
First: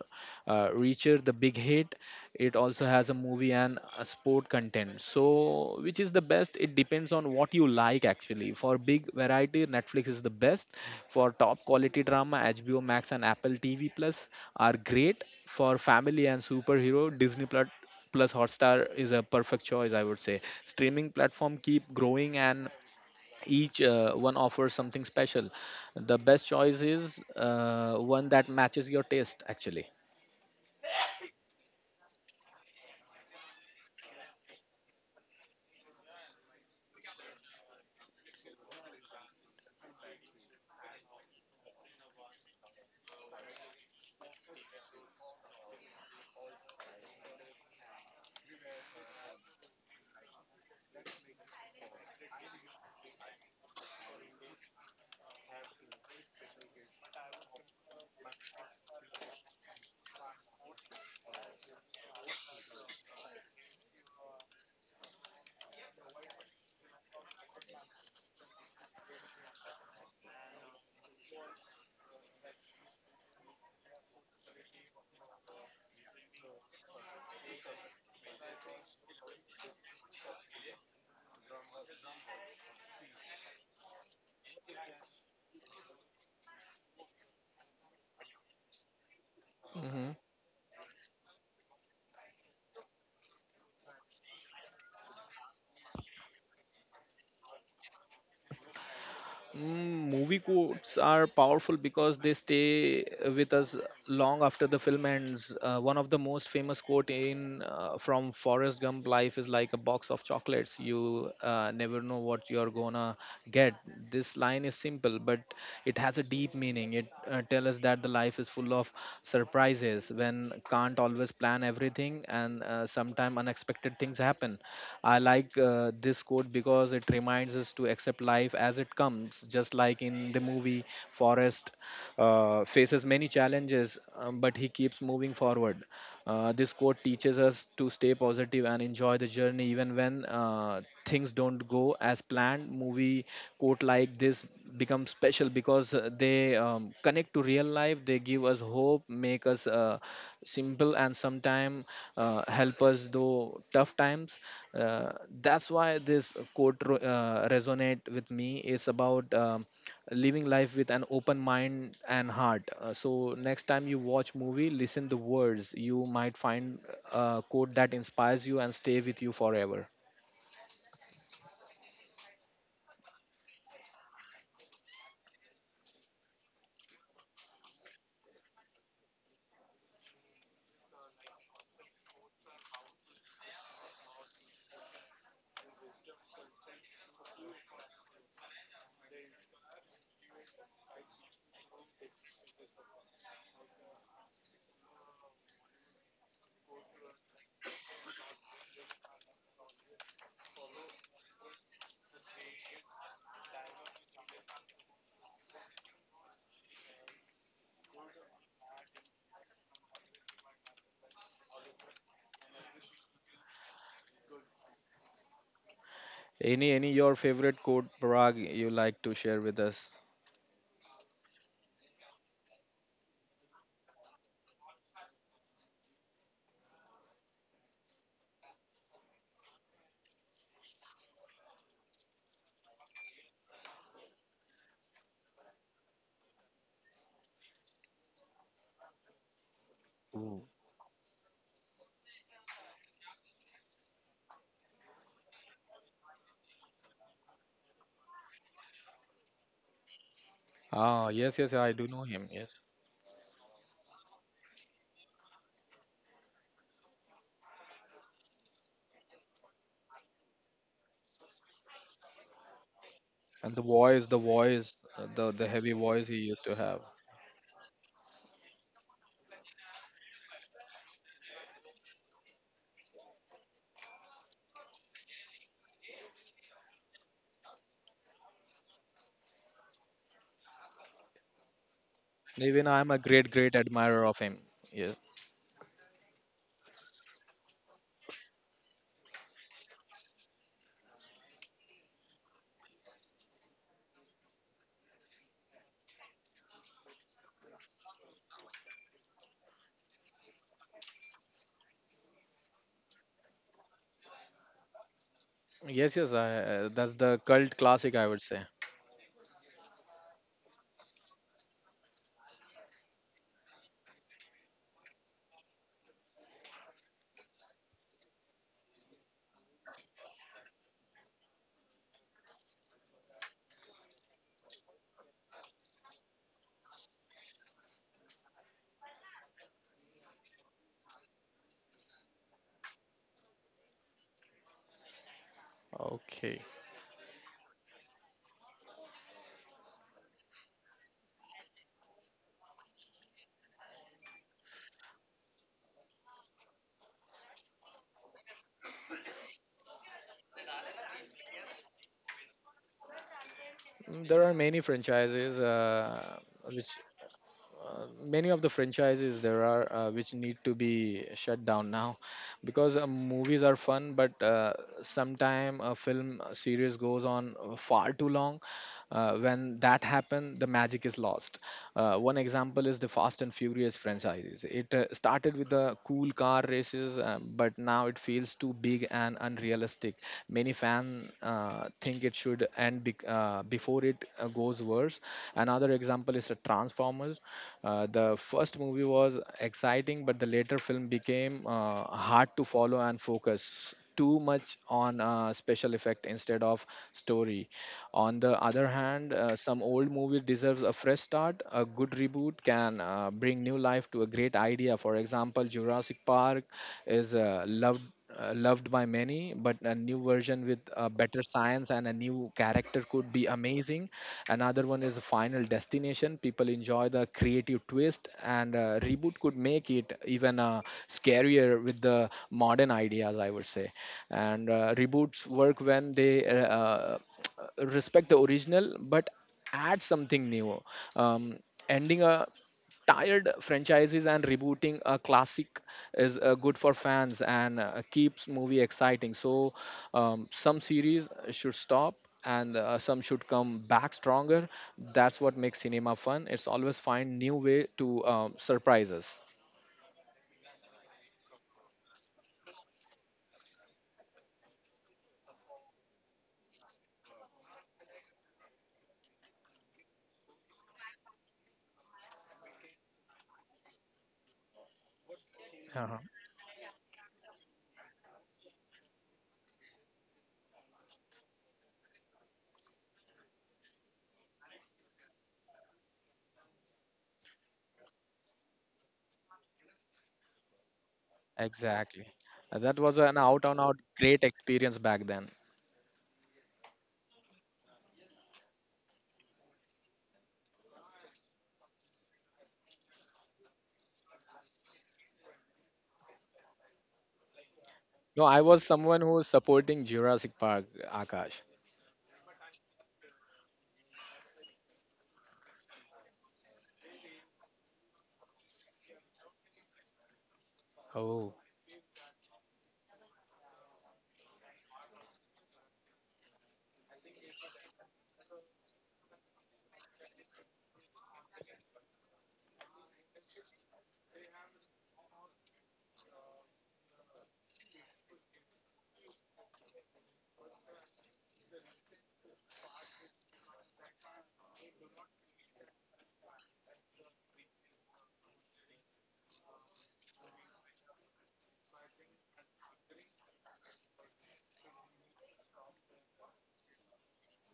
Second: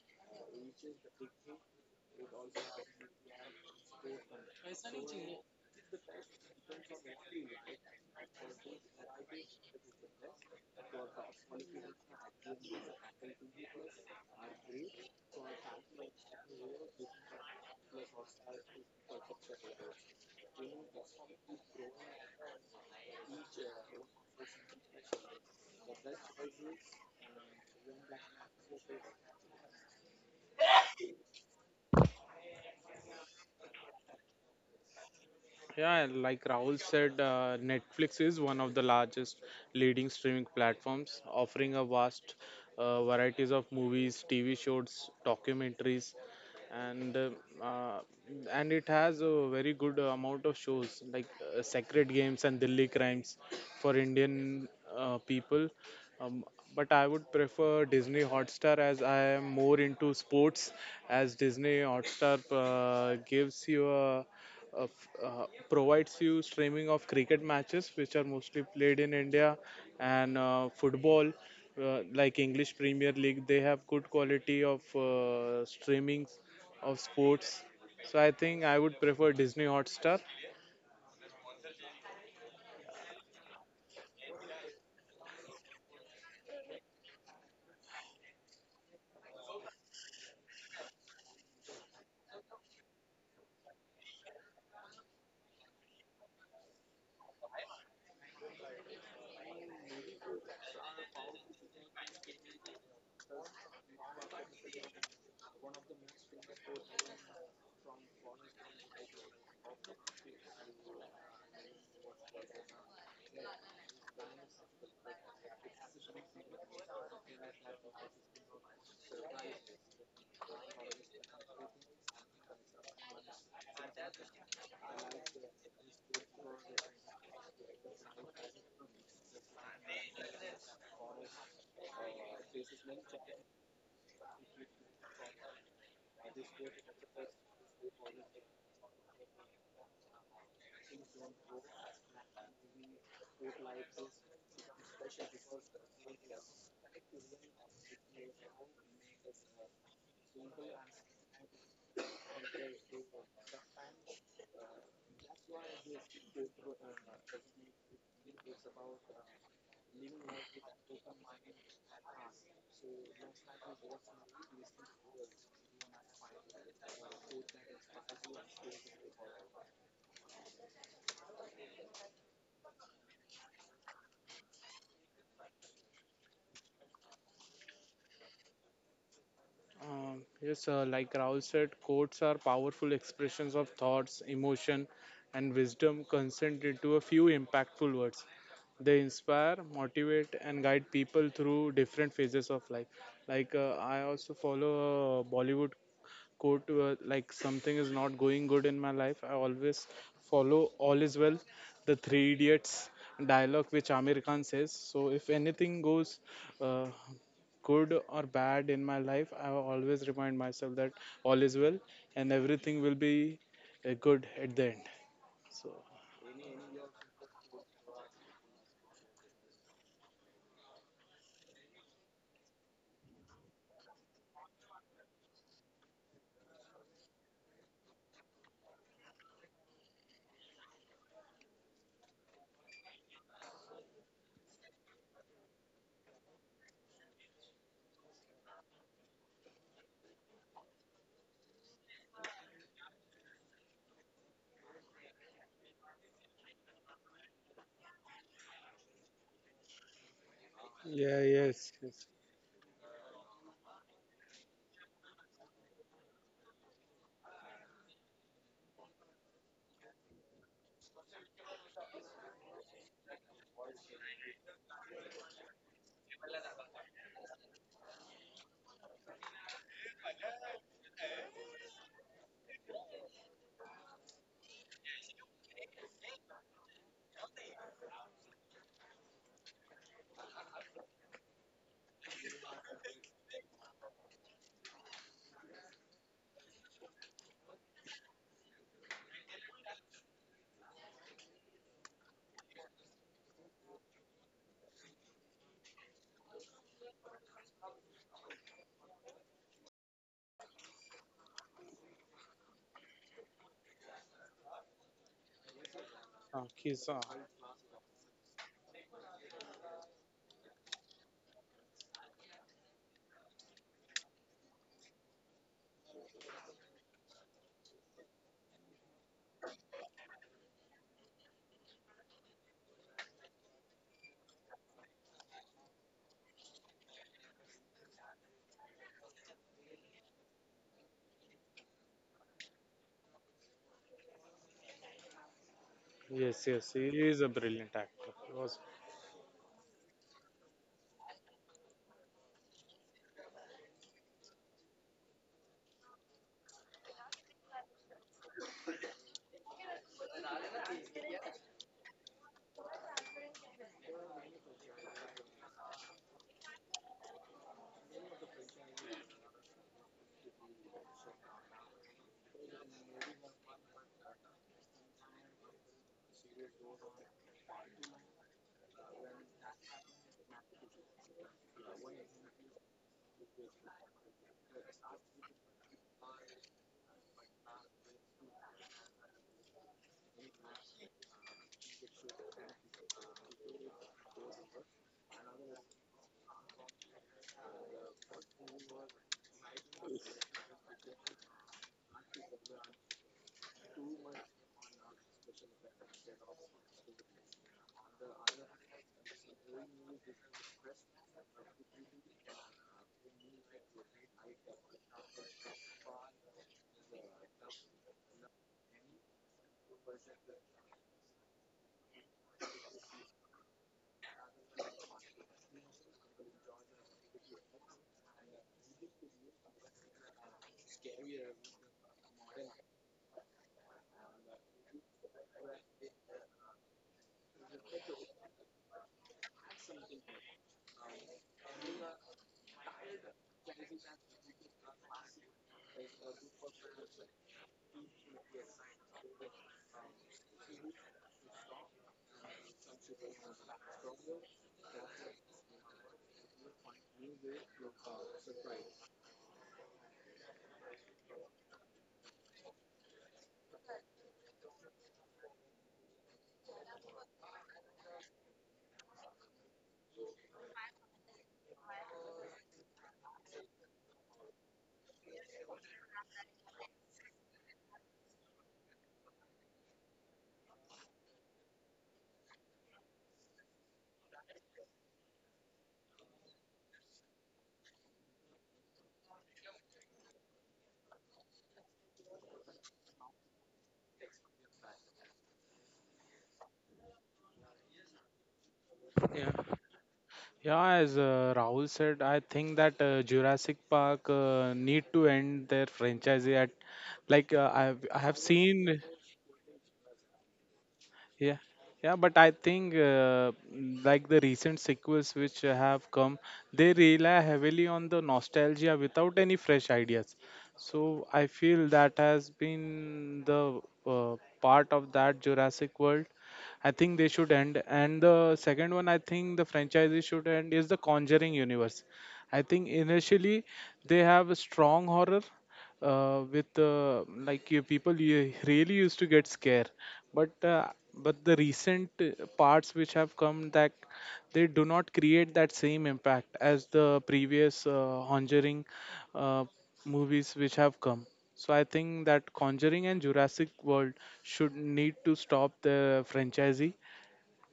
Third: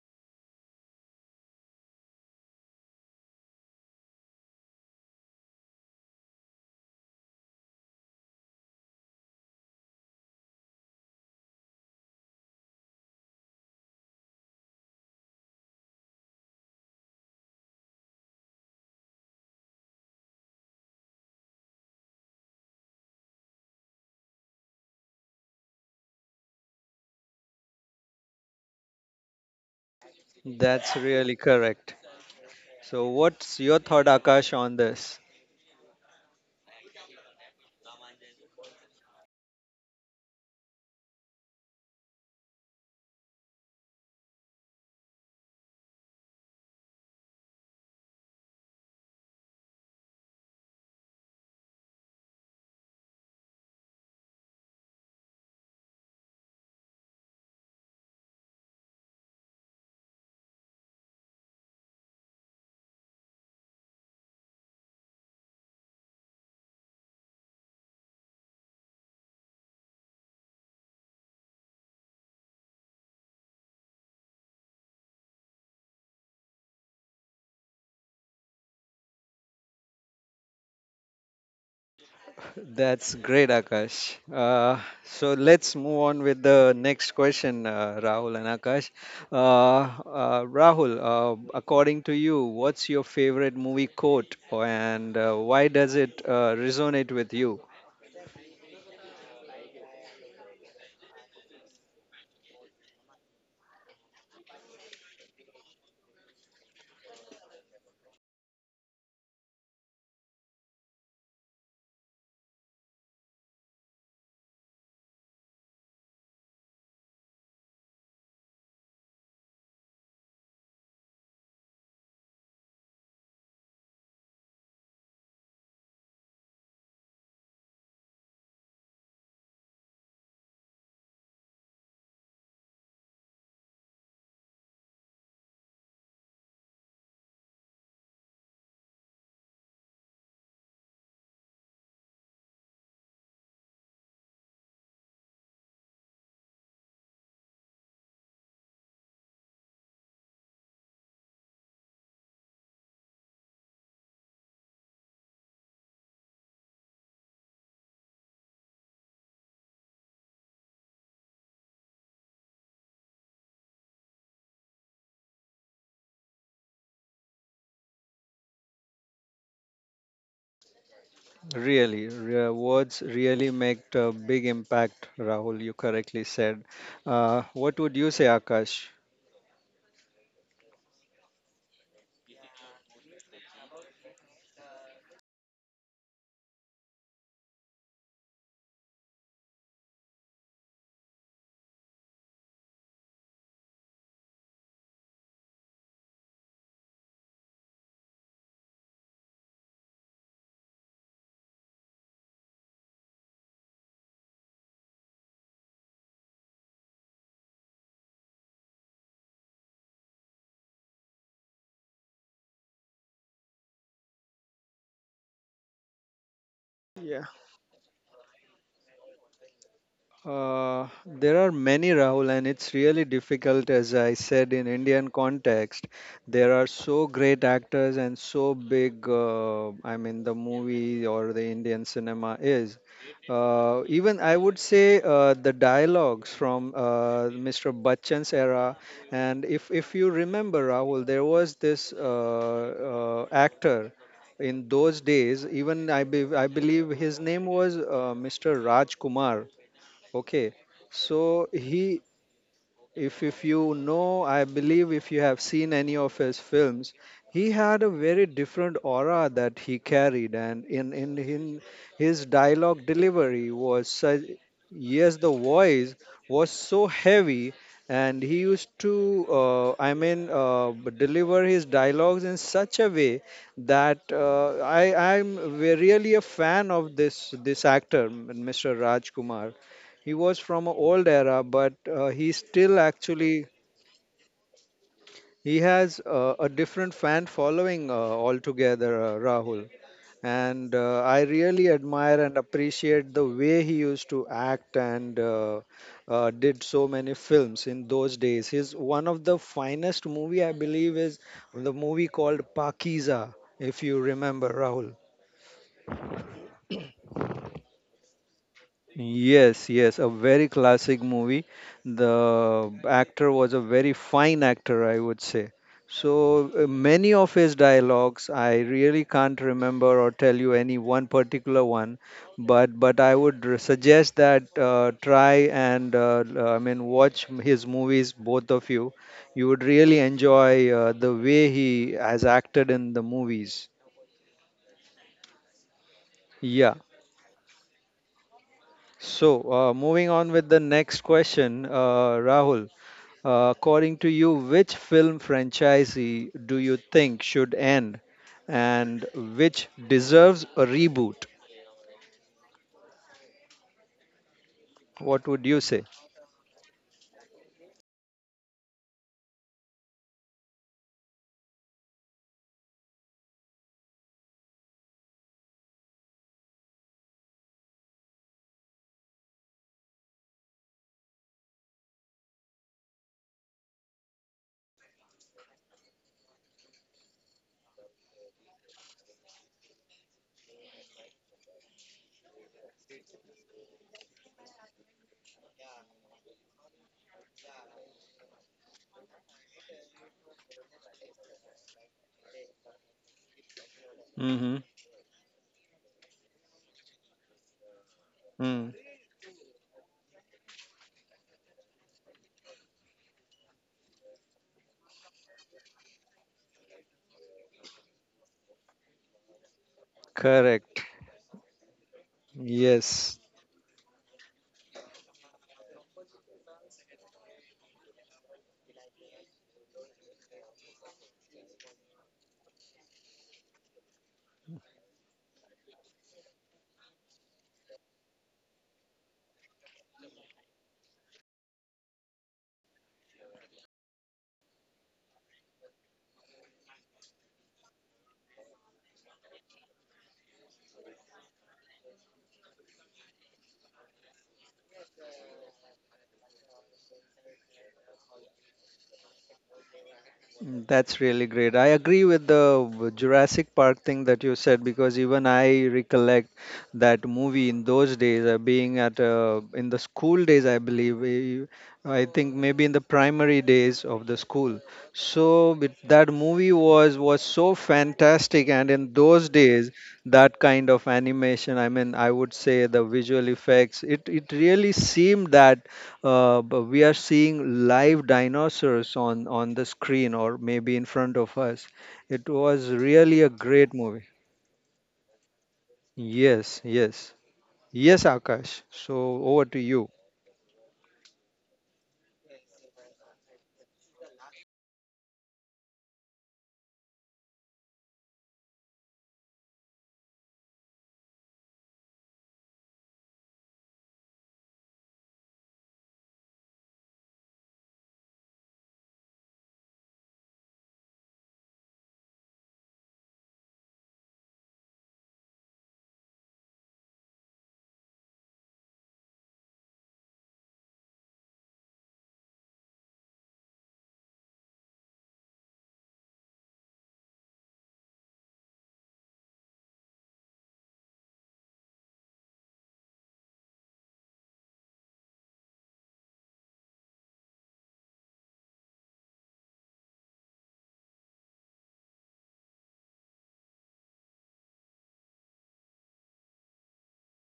Speaker 3: Reacher, The Big Hit. It also has a movie and a sport content. So, which is the best? It depends on what you like actually. For big variety, Netflix is the best. For top quality drama, HBO Max and Apple TV Plus are great. For family and superhero, Disney Plus Plus, Hotstar is a perfect choice, I would say. Streaming platform keep growing and each one offers something special. The best choice is one that matches your taste, actually.
Speaker 1: That's really correct. So what's your thought, Akash, on this?
Speaker 2: Yeah, like Rahul said, Netflix is one of the largest leading streaming platforms, offering a vast varieties of movies, TV shows, documentaries, and uh, uh, and it has a very good amount of shows like Sacred Games and Delhi Crimes for Indian people. Um, but I would prefer Disney Hotstar as I am more into sports, as Disney Hotstar gives you provides you streaming of cricket matches, which are mostly played in India, and football, like English Premier League, they have good quality of streamings of sports. So I think I would prefer Disney Hotstar.
Speaker 1: That's great, Akash. So let's move on with the next question, Rahul and Akash.
Speaker 3: Mhm.
Speaker 1: Rahul, according to you, what's your favorite movie quote, and why does it resonate with you?
Speaker 3: Movie quotes are powerful because they stay with us long after the film ends. One of the most famous quote in from Forrest Gump: "Life is like a box of chocolates. You never know what you're gonna get." This line is simple, but it has a deep meaning. It tells us that the life is full of surprises. When can't always plan everything, and sometimes unexpected things happen. I like this quote because it reminds us to accept life as it comes, just like in the movie Forrest faces many challenges, but he keeps moving forward. This quote teaches us to stay positive and enjoy the journey even when things don't go as planned. Movie quote like this become special because they connect to real life. They give us hope, make us simple, and sometimes help us through tough times. Uh, that's why this quote resonate with me. It's about living life with an open mind and heart. So next time you watch movie listen the words, you might find a quote that inspires you and stay with you forever.
Speaker 1: Words really make a big impact, Rahul. You correctly said. What would you say, Akash?
Speaker 2: Yes, like Raul said, quotes are powerful expressions of thoughts, emotion, and wisdom condensed into a few impactful words. They inspire, motivate, and guide people through different phases of life. Like I also follow a Bollywood quote, like something is not going good in my life. I always follow "All is well," the Three Idiots dialogue which Amir Khan says. So if anything goes. Uh, good or bad in my life, I always remind myself that all is well and everything will be good at the end. So,
Speaker 3: Any your favorite quote, Parag, you like to share with us?
Speaker 1: There are many, Rahul, and it's really difficult, as I said, in Indian context. There are so great actors and so big, I mean, the movie or the Indian cinema is. Even I would say the dialogues from Mr. Bachchan's era, and if you
Speaker 3: Ooh.
Speaker 1: remember, Rahul, there was this actor in those days. Even I believe his name was Mr. Raj Kumar. Okay,
Speaker 3: Ah,
Speaker 2: yeah,
Speaker 3: yes, yes,
Speaker 1: so
Speaker 3: I
Speaker 2: yes,
Speaker 3: do know
Speaker 1: he,
Speaker 2: yes.
Speaker 3: him. Yes,
Speaker 1: if you know, I believe if you have seen any of his films, he had a very different aura that he carried, and in his dialogue
Speaker 3: and
Speaker 1: delivery was
Speaker 3: the
Speaker 1: such,
Speaker 3: voice, uh,
Speaker 1: yes,
Speaker 3: the
Speaker 1: the
Speaker 3: the heavy
Speaker 1: voice
Speaker 3: voice he used
Speaker 1: was
Speaker 3: to have.
Speaker 1: so heavy, and he used to, I mean, deliver his dialogues in such a way that really a fan of this actor, Mr. Rajkumar. He was from an old era, but he
Speaker 3: Even I am
Speaker 1: still
Speaker 3: a great, great
Speaker 1: actually
Speaker 3: admirer of him. Yes,
Speaker 1: he has a different fan following altogether, Rahul. And I really admire and appreciate the way he used to act and did so many films in those days. His one of the finest movie I believe is the movie called Pakiza, if you remember, Rahul.
Speaker 3: yes, yes.
Speaker 2: uh, he's,
Speaker 3: That's
Speaker 2: uh,
Speaker 3: the cult classic, I would say.
Speaker 1: Yes, yes, a very classic movie. The actor was a very fine actor, I would say. So many of his dialogues, I really can't remember or tell you any one particular one, but I would suggest that try and I mean watch his movies, both of you. You would really enjoy the way he has acted in the movies.
Speaker 3: Okay.
Speaker 2: yes, yes,
Speaker 1: Yeah.
Speaker 2: he is a brilliant actor. He was
Speaker 1: So moving on with the next question, Rahul. According to you, which film franchisee do you think should end and which deserves a reboot?
Speaker 3: There are many franchises
Speaker 1: What would
Speaker 3: which
Speaker 1: you say?
Speaker 3: many of the franchises there are which need to be shut down now because movies are fun but sometime a film series goes on far too long. When that happens, the magic is lost. One example is the Fast and Furious franchises. It started with the cool car races, but now it feels too big and unrealistic. Many fans think it should end before it goes worse. Another example is the Transformers. The first movie was exciting, but the later film became hard to follow and focus too much on
Speaker 1: Mm-hmm.
Speaker 3: special effect instead of story. On the other
Speaker 1: Mm.
Speaker 3: hand, some old movie deserves a fresh start. A good reboot can bring new life to a great idea. For example, Jurassic Park is loved by many, but a new version with
Speaker 1: Correct.
Speaker 3: better science and a new character could be
Speaker 1: Yes.
Speaker 3: amazing. Another one is Final Destination. People enjoy the creative twist, and reboot could make it even scarier with the modern ideas, I would say. And reboots work when they respect the original, but add something new. Um, Ending a tired franchises and rebooting a classic is good for fans and keeps movie exciting. So some series should stop, and some should come back stronger. That's what makes cinema fun. It's always find new way to surprise us.
Speaker 1: Mm, that's really great. I agree with the Jurassic Park thing that you said, because even I recollect that movie in those days, being at in the school days, I believe. I think maybe in the primary days of the school. So it,
Speaker 3: uh
Speaker 1: that movie was so fantastic, and in those days, that kind of animation, I mean, I would say the visual effects, it really seemed that but we are seeing live dinosaurs on the screen or maybe in front of us.
Speaker 3: exactly.
Speaker 1: It was
Speaker 3: That was an
Speaker 1: really a
Speaker 3: out on out
Speaker 1: great movie.
Speaker 3: great experience back then.
Speaker 1: Yes, yes, yes, Akash. So
Speaker 2: yeah.
Speaker 1: over to you.
Speaker 2: Yeah, as Rahul said, I think that Jurassic Park need to end their franchise at like I have
Speaker 3: No, I was
Speaker 2: seen
Speaker 3: someone who was supporting Jurassic Park,
Speaker 2: yeah,
Speaker 3: Akash.
Speaker 2: yeah, but I think like the recent sequels which have come, they rely heavily on the nostalgia without any fresh ideas. So I
Speaker 3: Oh.
Speaker 2: feel that has been the part of that Jurassic World. I think they should end. And the second one, I think the franchise should end is the Conjuring universe. I think initially they have a strong horror with like you people you really used to get scare, but uh, but the recent parts which have come that they do not create that same impact as the previous conjuring uh, movies which have come. So I think that conjuring and jurassic world should need to stop the franchisee,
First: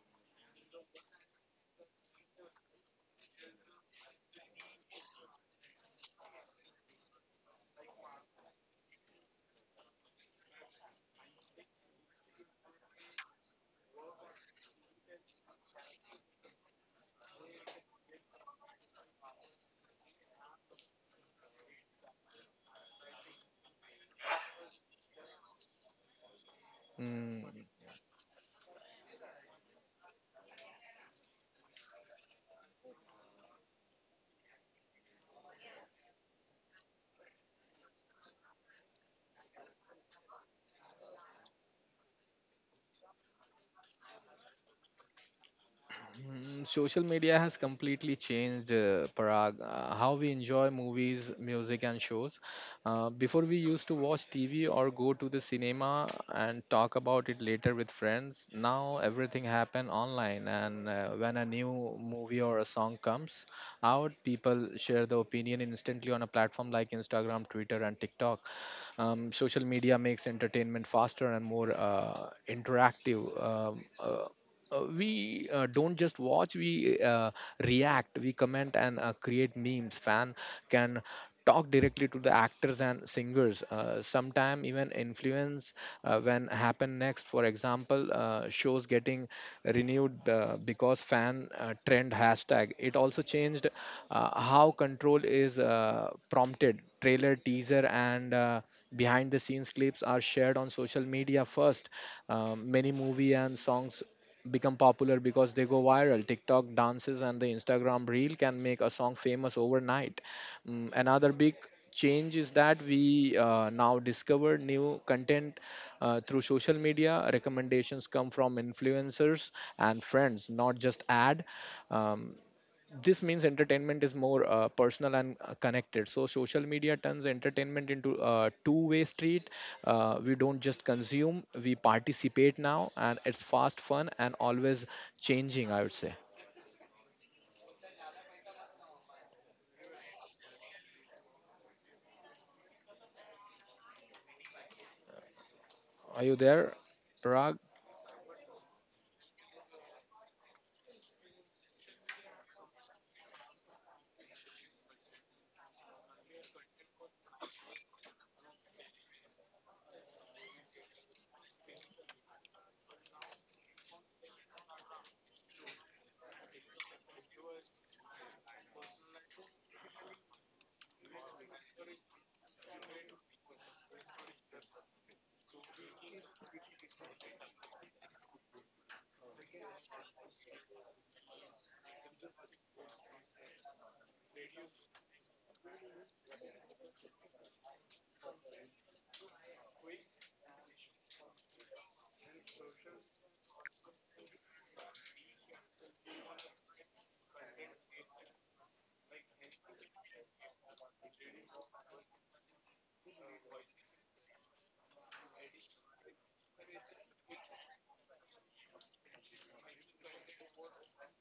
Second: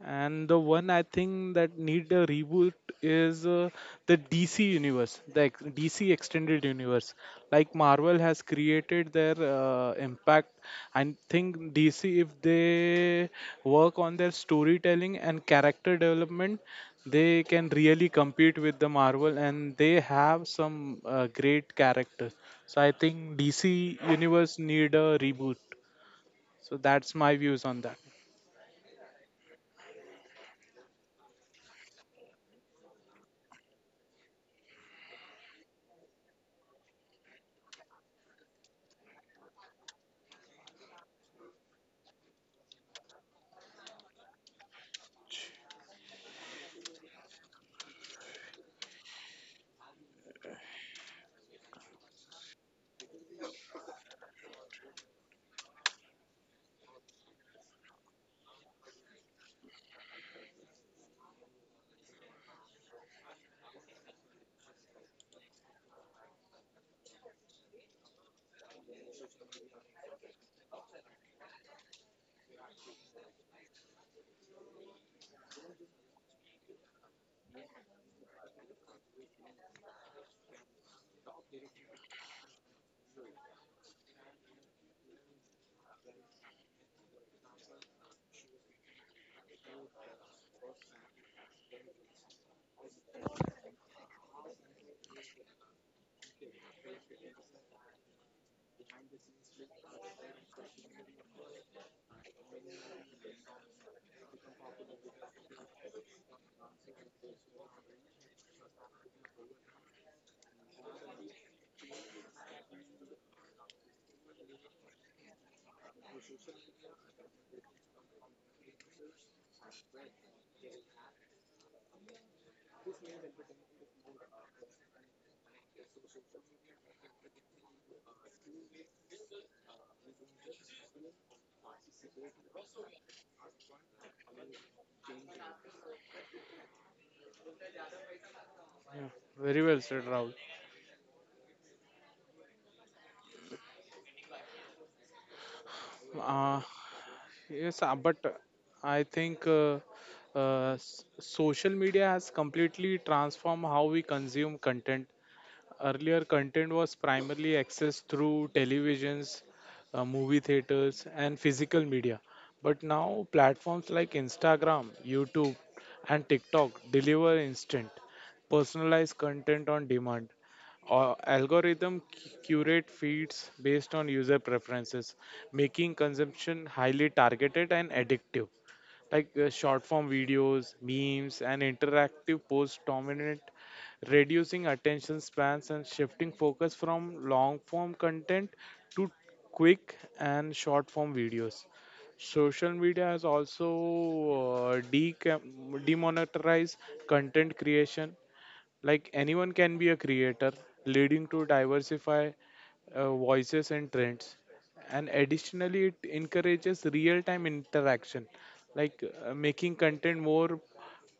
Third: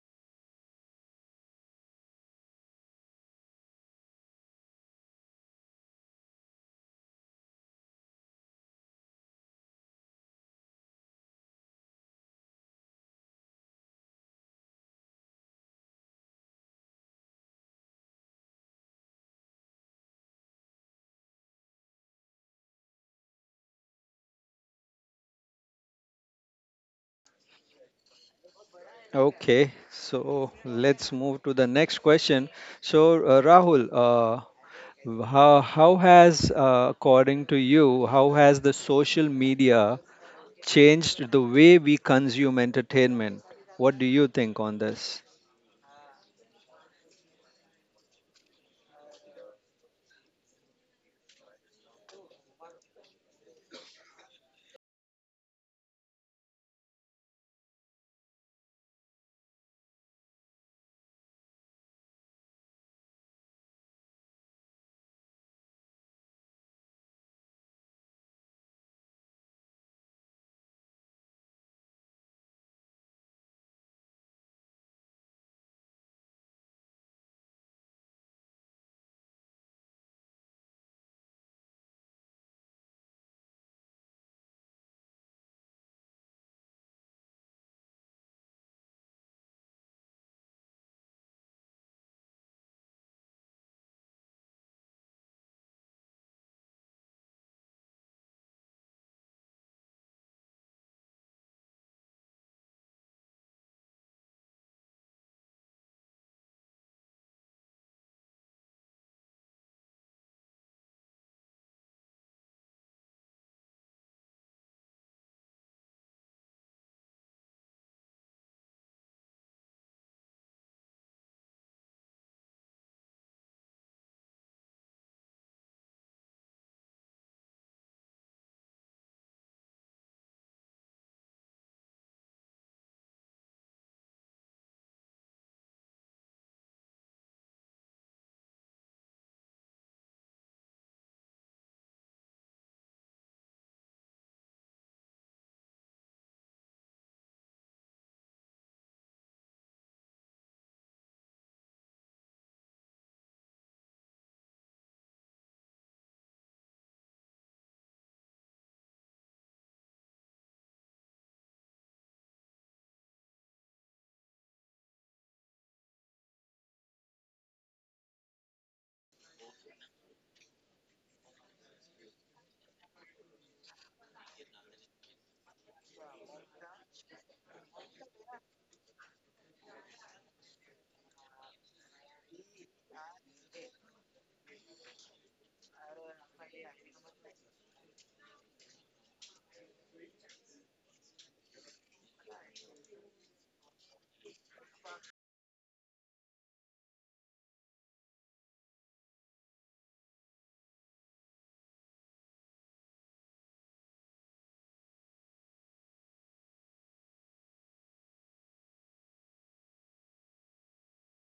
Speaker 2: and the one I think that need a reboot is the DC universe, the DC extended universe. Like Marvel has created their impact. I think DC, if they work on their storytelling and character development, they can really compete with the Marvel, and they have some great characters. So I think DC universe need a reboot. So that's my
Speaker 3: Mm.
Speaker 2: views on that.
Speaker 1: Okay, so let's move to the next question. So Rahul, how has according to you, how has the social media changed the way we consume entertainment? What do you think on this?
Speaker 3: Social media has completely changed, Parag, how we enjoy movies, music, and shows. Before, we used to watch TV or go to the cinema and talk about it later with friends. Now, everything happen online, and when a new movie or a song comes out, people share the opinion instantly on a platform like Instagram, Twitter, and TikTok. Social media makes entertainment faster and more interactive. We don't just watch, we react, we comment, and create memes. Fan can talk directly to the actors and singers, sometime even influence when happen next. For example, shows getting renewed because fan trend hashtag. It also changed how control is prompted. Trailer, teaser, and behind the scenes clips are shared on social media first. Many movie and songs become popular because they go viral. TikTok dances and the Instagram reel can make a song famous overnight. Another big change is that we now discover new content through social media. Recommendations come from influencers and friends, not just ad. um, this means entertainment is more personal and connected. So social media turns entertainment into a two-way street. We don't just consume, we participate now, and it's fast, fun, and always changing, I would say.
Speaker 2: Yeah. Very well said, Rahul.
Speaker 3: Are you
Speaker 2: Uh,
Speaker 3: there, Parag?
Speaker 2: yes, but I think s- social media has completely transformed how we consume content. Earlier, content was primarily accessed through televisions, movie theaters, and physical media. But now, platforms like Instagram, YouTube, and TikTok deliver instant, personalized content on demand. Algorithm curate feeds based on user preferences, making consumption highly targeted and addictive, like short form videos, memes, and interactive posts dominate, reducing attention spans and shifting focus from long form content to quick and short form videos. Social media has also demonetized content creation, like anyone can be a creator, leading to diversify voices and trends, and additionally it encourages real time interaction, like making content more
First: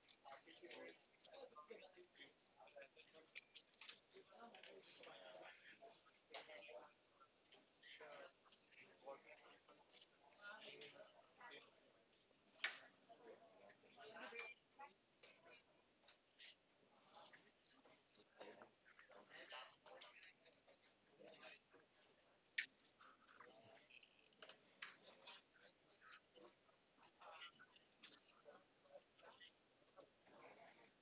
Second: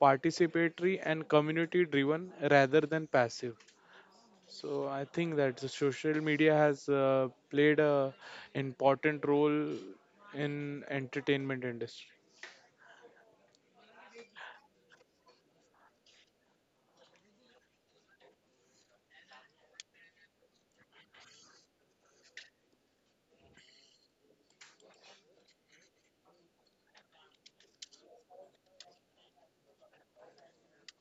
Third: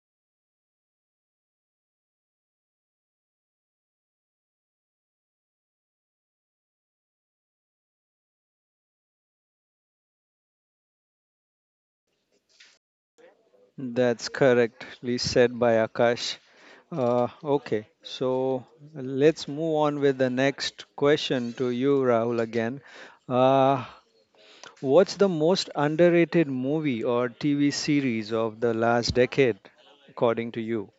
Speaker 2: participatory and community driven rather than passive. So I think that the social media has played a important role in entertainment industry.
Speaker 1: That's correctly said by Akash. Okay, so let's move on with the next question to you, Rahul, again. Uh, what's the most underrated movie or TV series of the last decade, according to you?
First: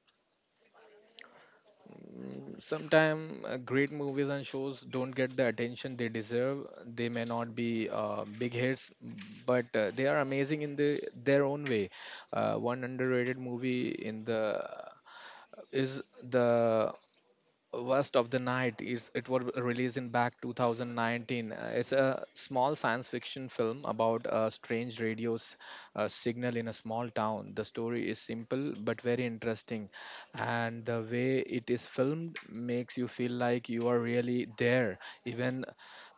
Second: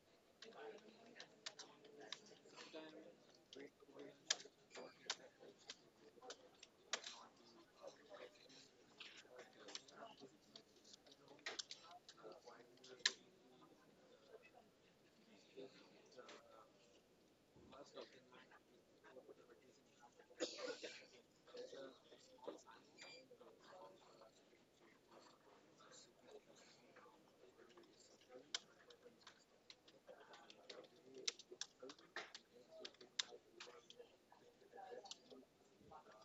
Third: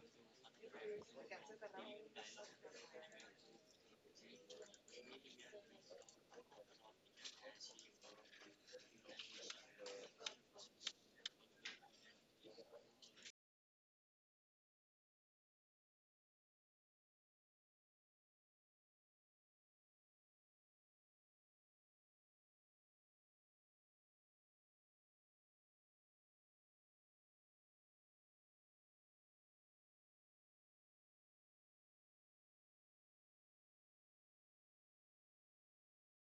Speaker 3: Sometimes great movies and shows don't get the attention they deserve. They may not be big hits, but they are amazing in their own way. One underrated movie in the is the Worst of the Night. Is it was released in back 2019. It's a small science fiction film about a strange radio's signal in a small town. The story is simple but very interesting, and the way it is filmed makes you feel like you are really there, even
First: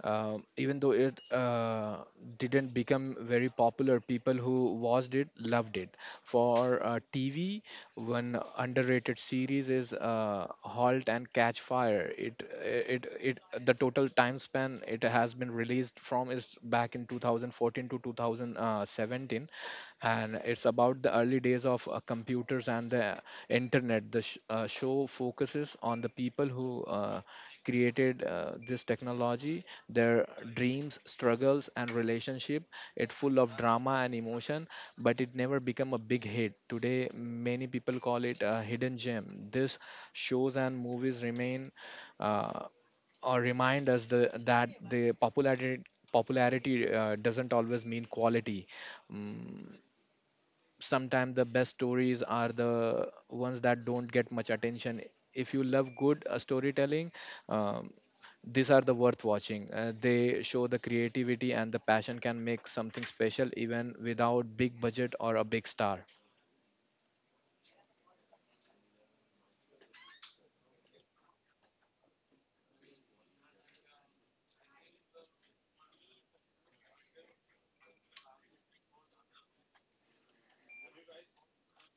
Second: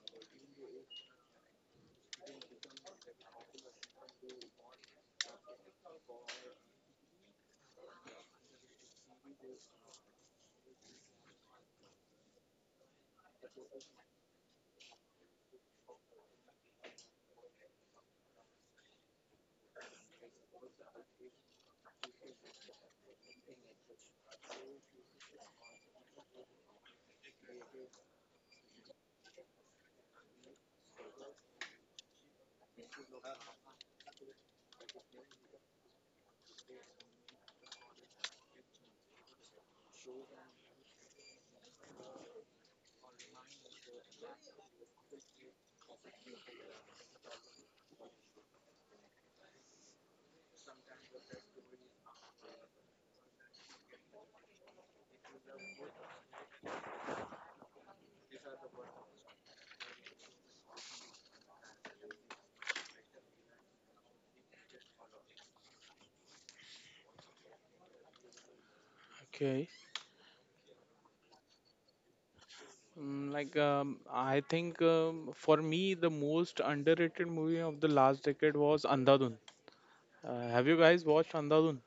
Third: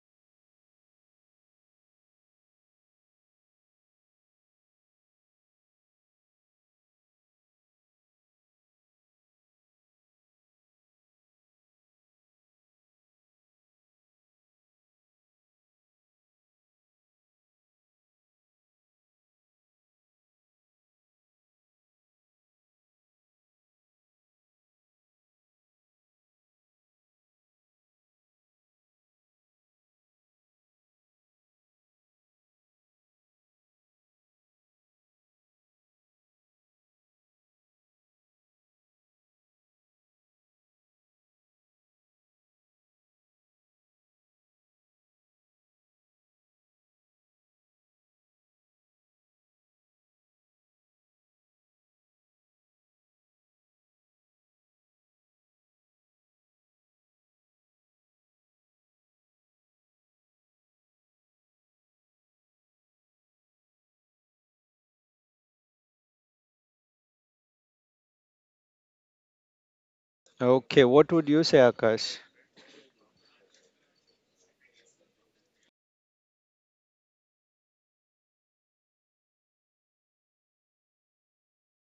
Speaker 3: even though it didn't become very popular, people who watched it loved it. For TV, one underrated series is *Halt and Catch Fire*. It, it, the total time span it has been released from is back in 2014 to 2017, and it's about the early days of computers and the internet. The show focuses on the people who created this technology, their dreams, struggles, and relationship. It full of drama and emotion, but it never become a big hit. Today many people call it a hidden gem. This shows and movies remain uh, or remind us that the popularity doesn't always mean quality. Mm, Sometimes the best stories are the ones that don't get much attention. If you love good storytelling, um, these are the worth watching. They show the creativity and the passion can make something special even without big budget or a big star.
Speaker 2: Okay.
Speaker 1: Okay, what would you say, Akash?
Speaker 2: Mm, Like, I think for me, the most underrated movie of the last decade was Andhadhun. Have you guys watched Andhadhun?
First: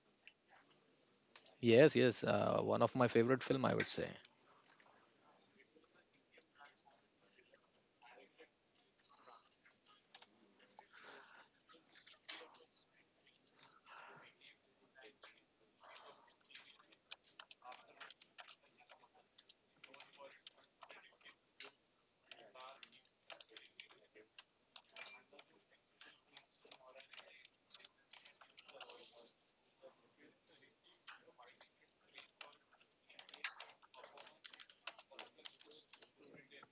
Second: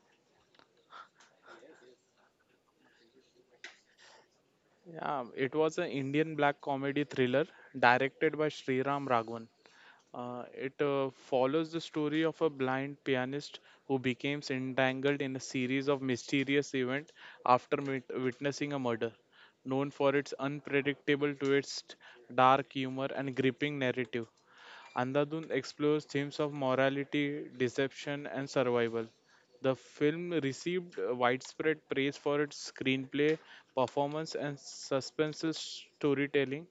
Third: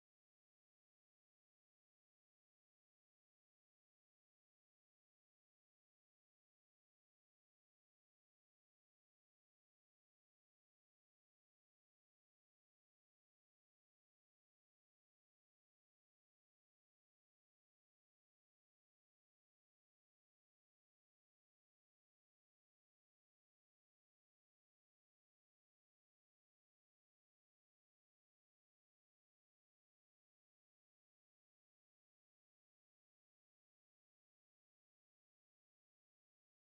Speaker 3: Yes, yes, one of my favorite film, I would say.
Speaker 2: Yeah, it was an Indian black comedy thriller directed by Sriram Raghavan. It follows the story of a blind pianist who becomes entangled in a series of mysterious events after witnessing a murder. Known for its unpredictable twist, dark humor, and gripping narrative, Andhadhun explores themes of morality, deception, and survival. The film received widespread praise for its screenplay, performance, and suspense storytelling.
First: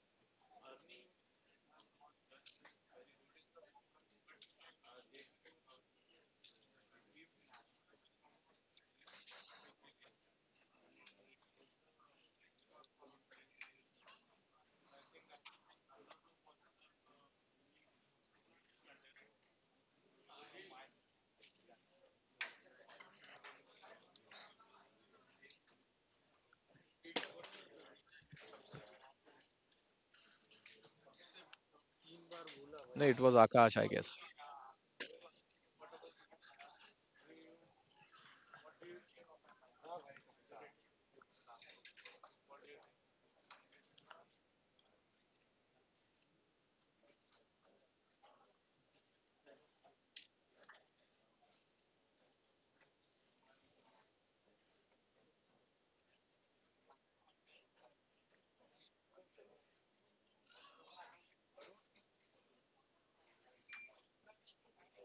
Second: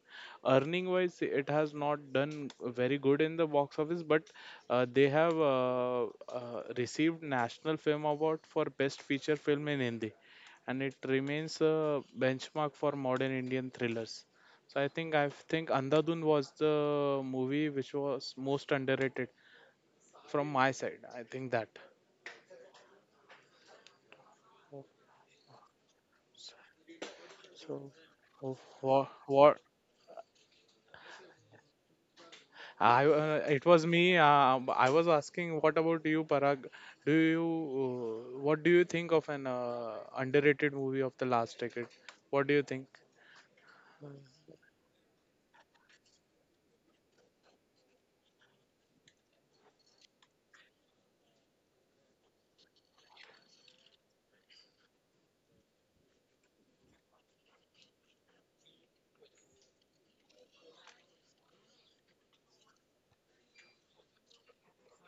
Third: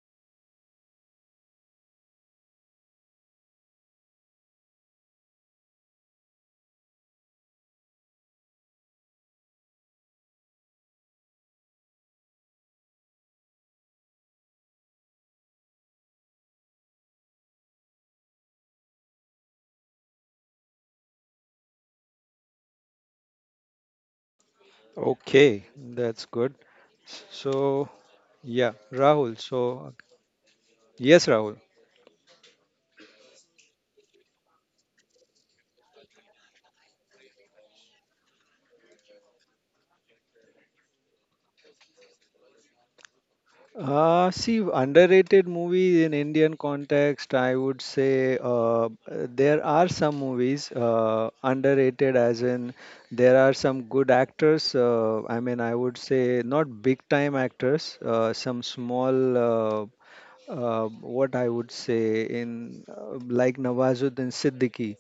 Speaker 2: Earning wise, it has not done very good in the box office, but they have received National Film Award for Best Feature Film in Hindi, and it remains a benchmark for modern Indian thrillers. So I think Andhadhun was the movie which was most underrated from my side. I think that.
Speaker 1: Okay, that's good. So, yeah,
Speaker 2: What?
Speaker 1: Rahul.
Speaker 2: What
Speaker 1: So, yes, Rahul.
Speaker 2: I
Speaker 3: No, it was
Speaker 2: it
Speaker 3: Akash,
Speaker 2: was
Speaker 3: I
Speaker 2: me.
Speaker 3: guess.
Speaker 2: I was asking, what about you, Parag? Do you what do you think of an underrated movie of the last decade? What do you think?
Speaker 1: See, underrated movies in Indian context, I would say there are some movies underrated, as in there are some good actors. I mean, I would say not big time actors, some small, what I would say, in like Nawazuddin Siddiqui.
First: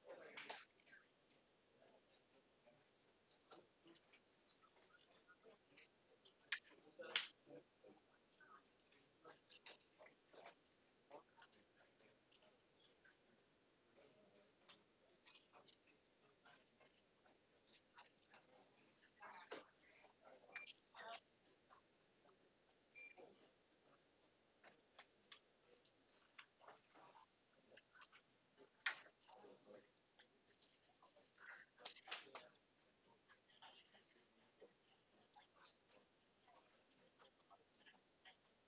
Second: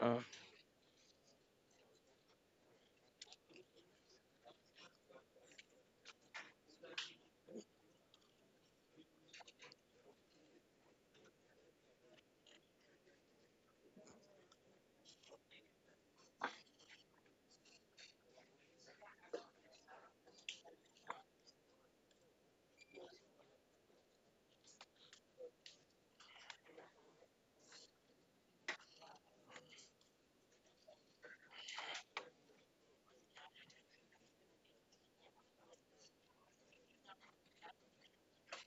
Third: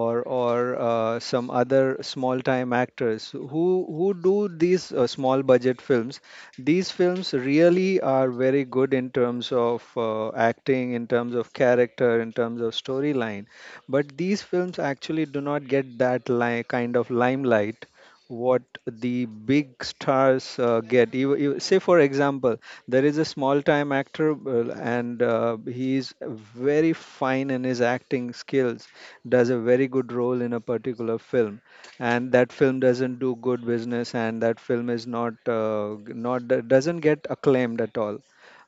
Speaker 2: Uh,
Speaker 1: or some other small time actors who do these small budget films. These films really are very good in terms of acting, in terms of character, in terms of storyline. But these films actually do not get that kind of limelight what the big stars get. Say, for example, there is a small time actor, and he is very fine in his acting skills, does a very good role in a particular film, and that film doesn't do good business, and that film is not doesn't get acclaimed at all,